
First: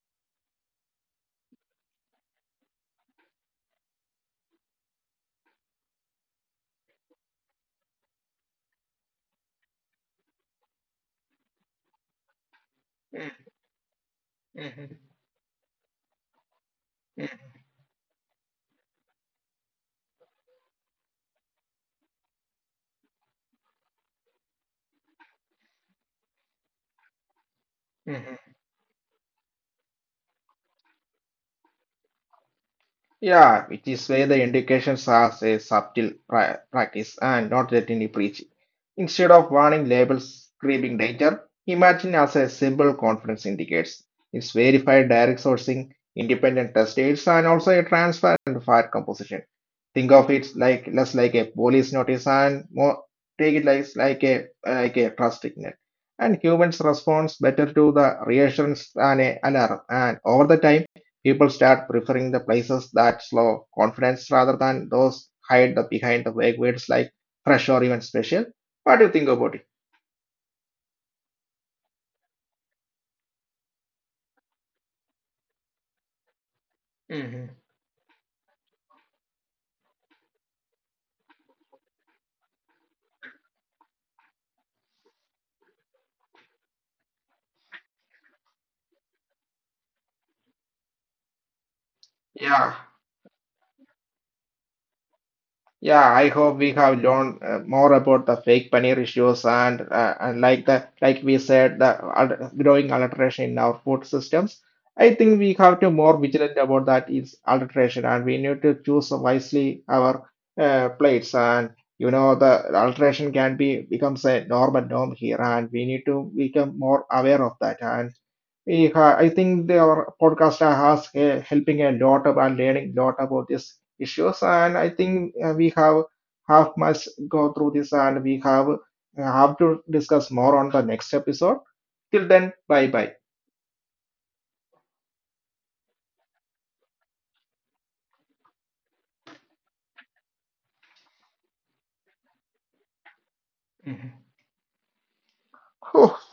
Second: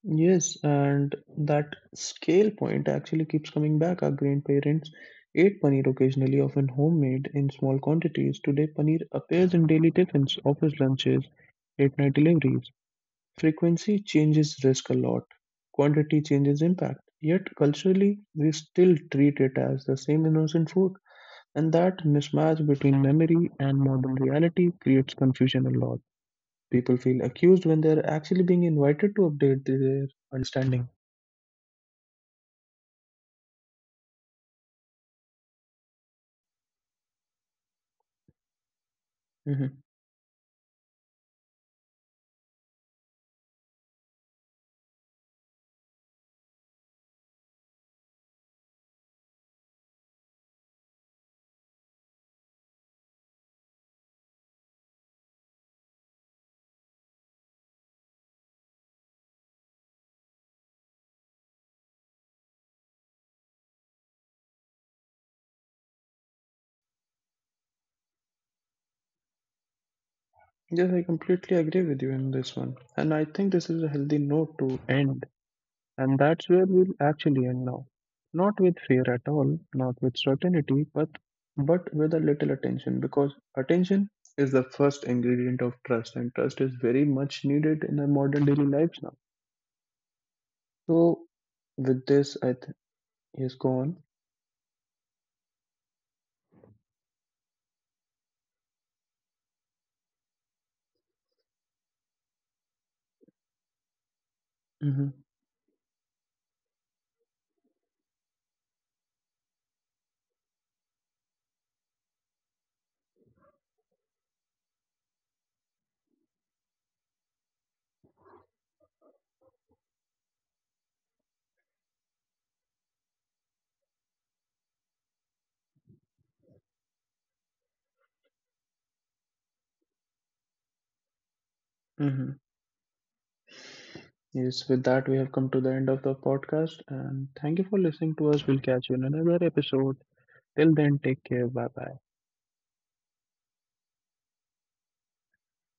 Speaker 1: Yes, and that scale point actually keeps coming back. Our grandparents ate paneer occasionally, often homemade in small quantities. Today, paneer appears in daily tiffins, office lunches, late night deliveries. Frequency changes risk a lot, quantity changes impact. Yet culturally, we still treat it as the same innocent food, and that mismatch between memory and modern reality creates confusion a lot. People feel accused when they're actually being invited to update their understanding.
Speaker 2: Yeah, it is where the indications are a subtle practice and not that any preaching. Instead
Speaker 1: Hmm.
Speaker 2: of warning labels screaming danger, imagine as a simple confidence indicates. It's verified direct sourcing, independent test aids, and also a transparent fire composition. Think of it like less like a police notice and more take it like a trust signal. And humans responds better to the reassurance than a alarm. And over the time people start preferring the places that slow confidence rather than those hide the behind the vague words like fresh or even special. What do you think about it?
Speaker 1: Yes, I completely agree with you in this one, and I think this is a healthy note to end. And that's where we'll actually end now. Not with fear at all, not with certainty, but with a little attention, because attention is the first ingredient of trust, and trust is very much needed in our modern daily lives now. So with this
Speaker 2: Yeah,
Speaker 1: I th- yes go on.
Speaker 2: Yeah, I hope we have learned more about the fake paneer issues and like we said the growing adulteration in our food systems. I think
Speaker 1: Hmm.
Speaker 2: we have to more vigilant about that is adulteration and we need to choose wisely our plates and the adulteration can be becomes a normal norm here and we need to become more aware of that and we I think our podcast has helping a lot about learning a lot about these issues, and I think we have much go through this, and we have to discuss more on the next episode. Till then,
Speaker 1: Hmm.
Speaker 2: bye bye.
Speaker 1: Yes, with that we have come to the end of the podcast and thank you for listening to us. We'll catch you in another episode. Till then, take care. Bye bye.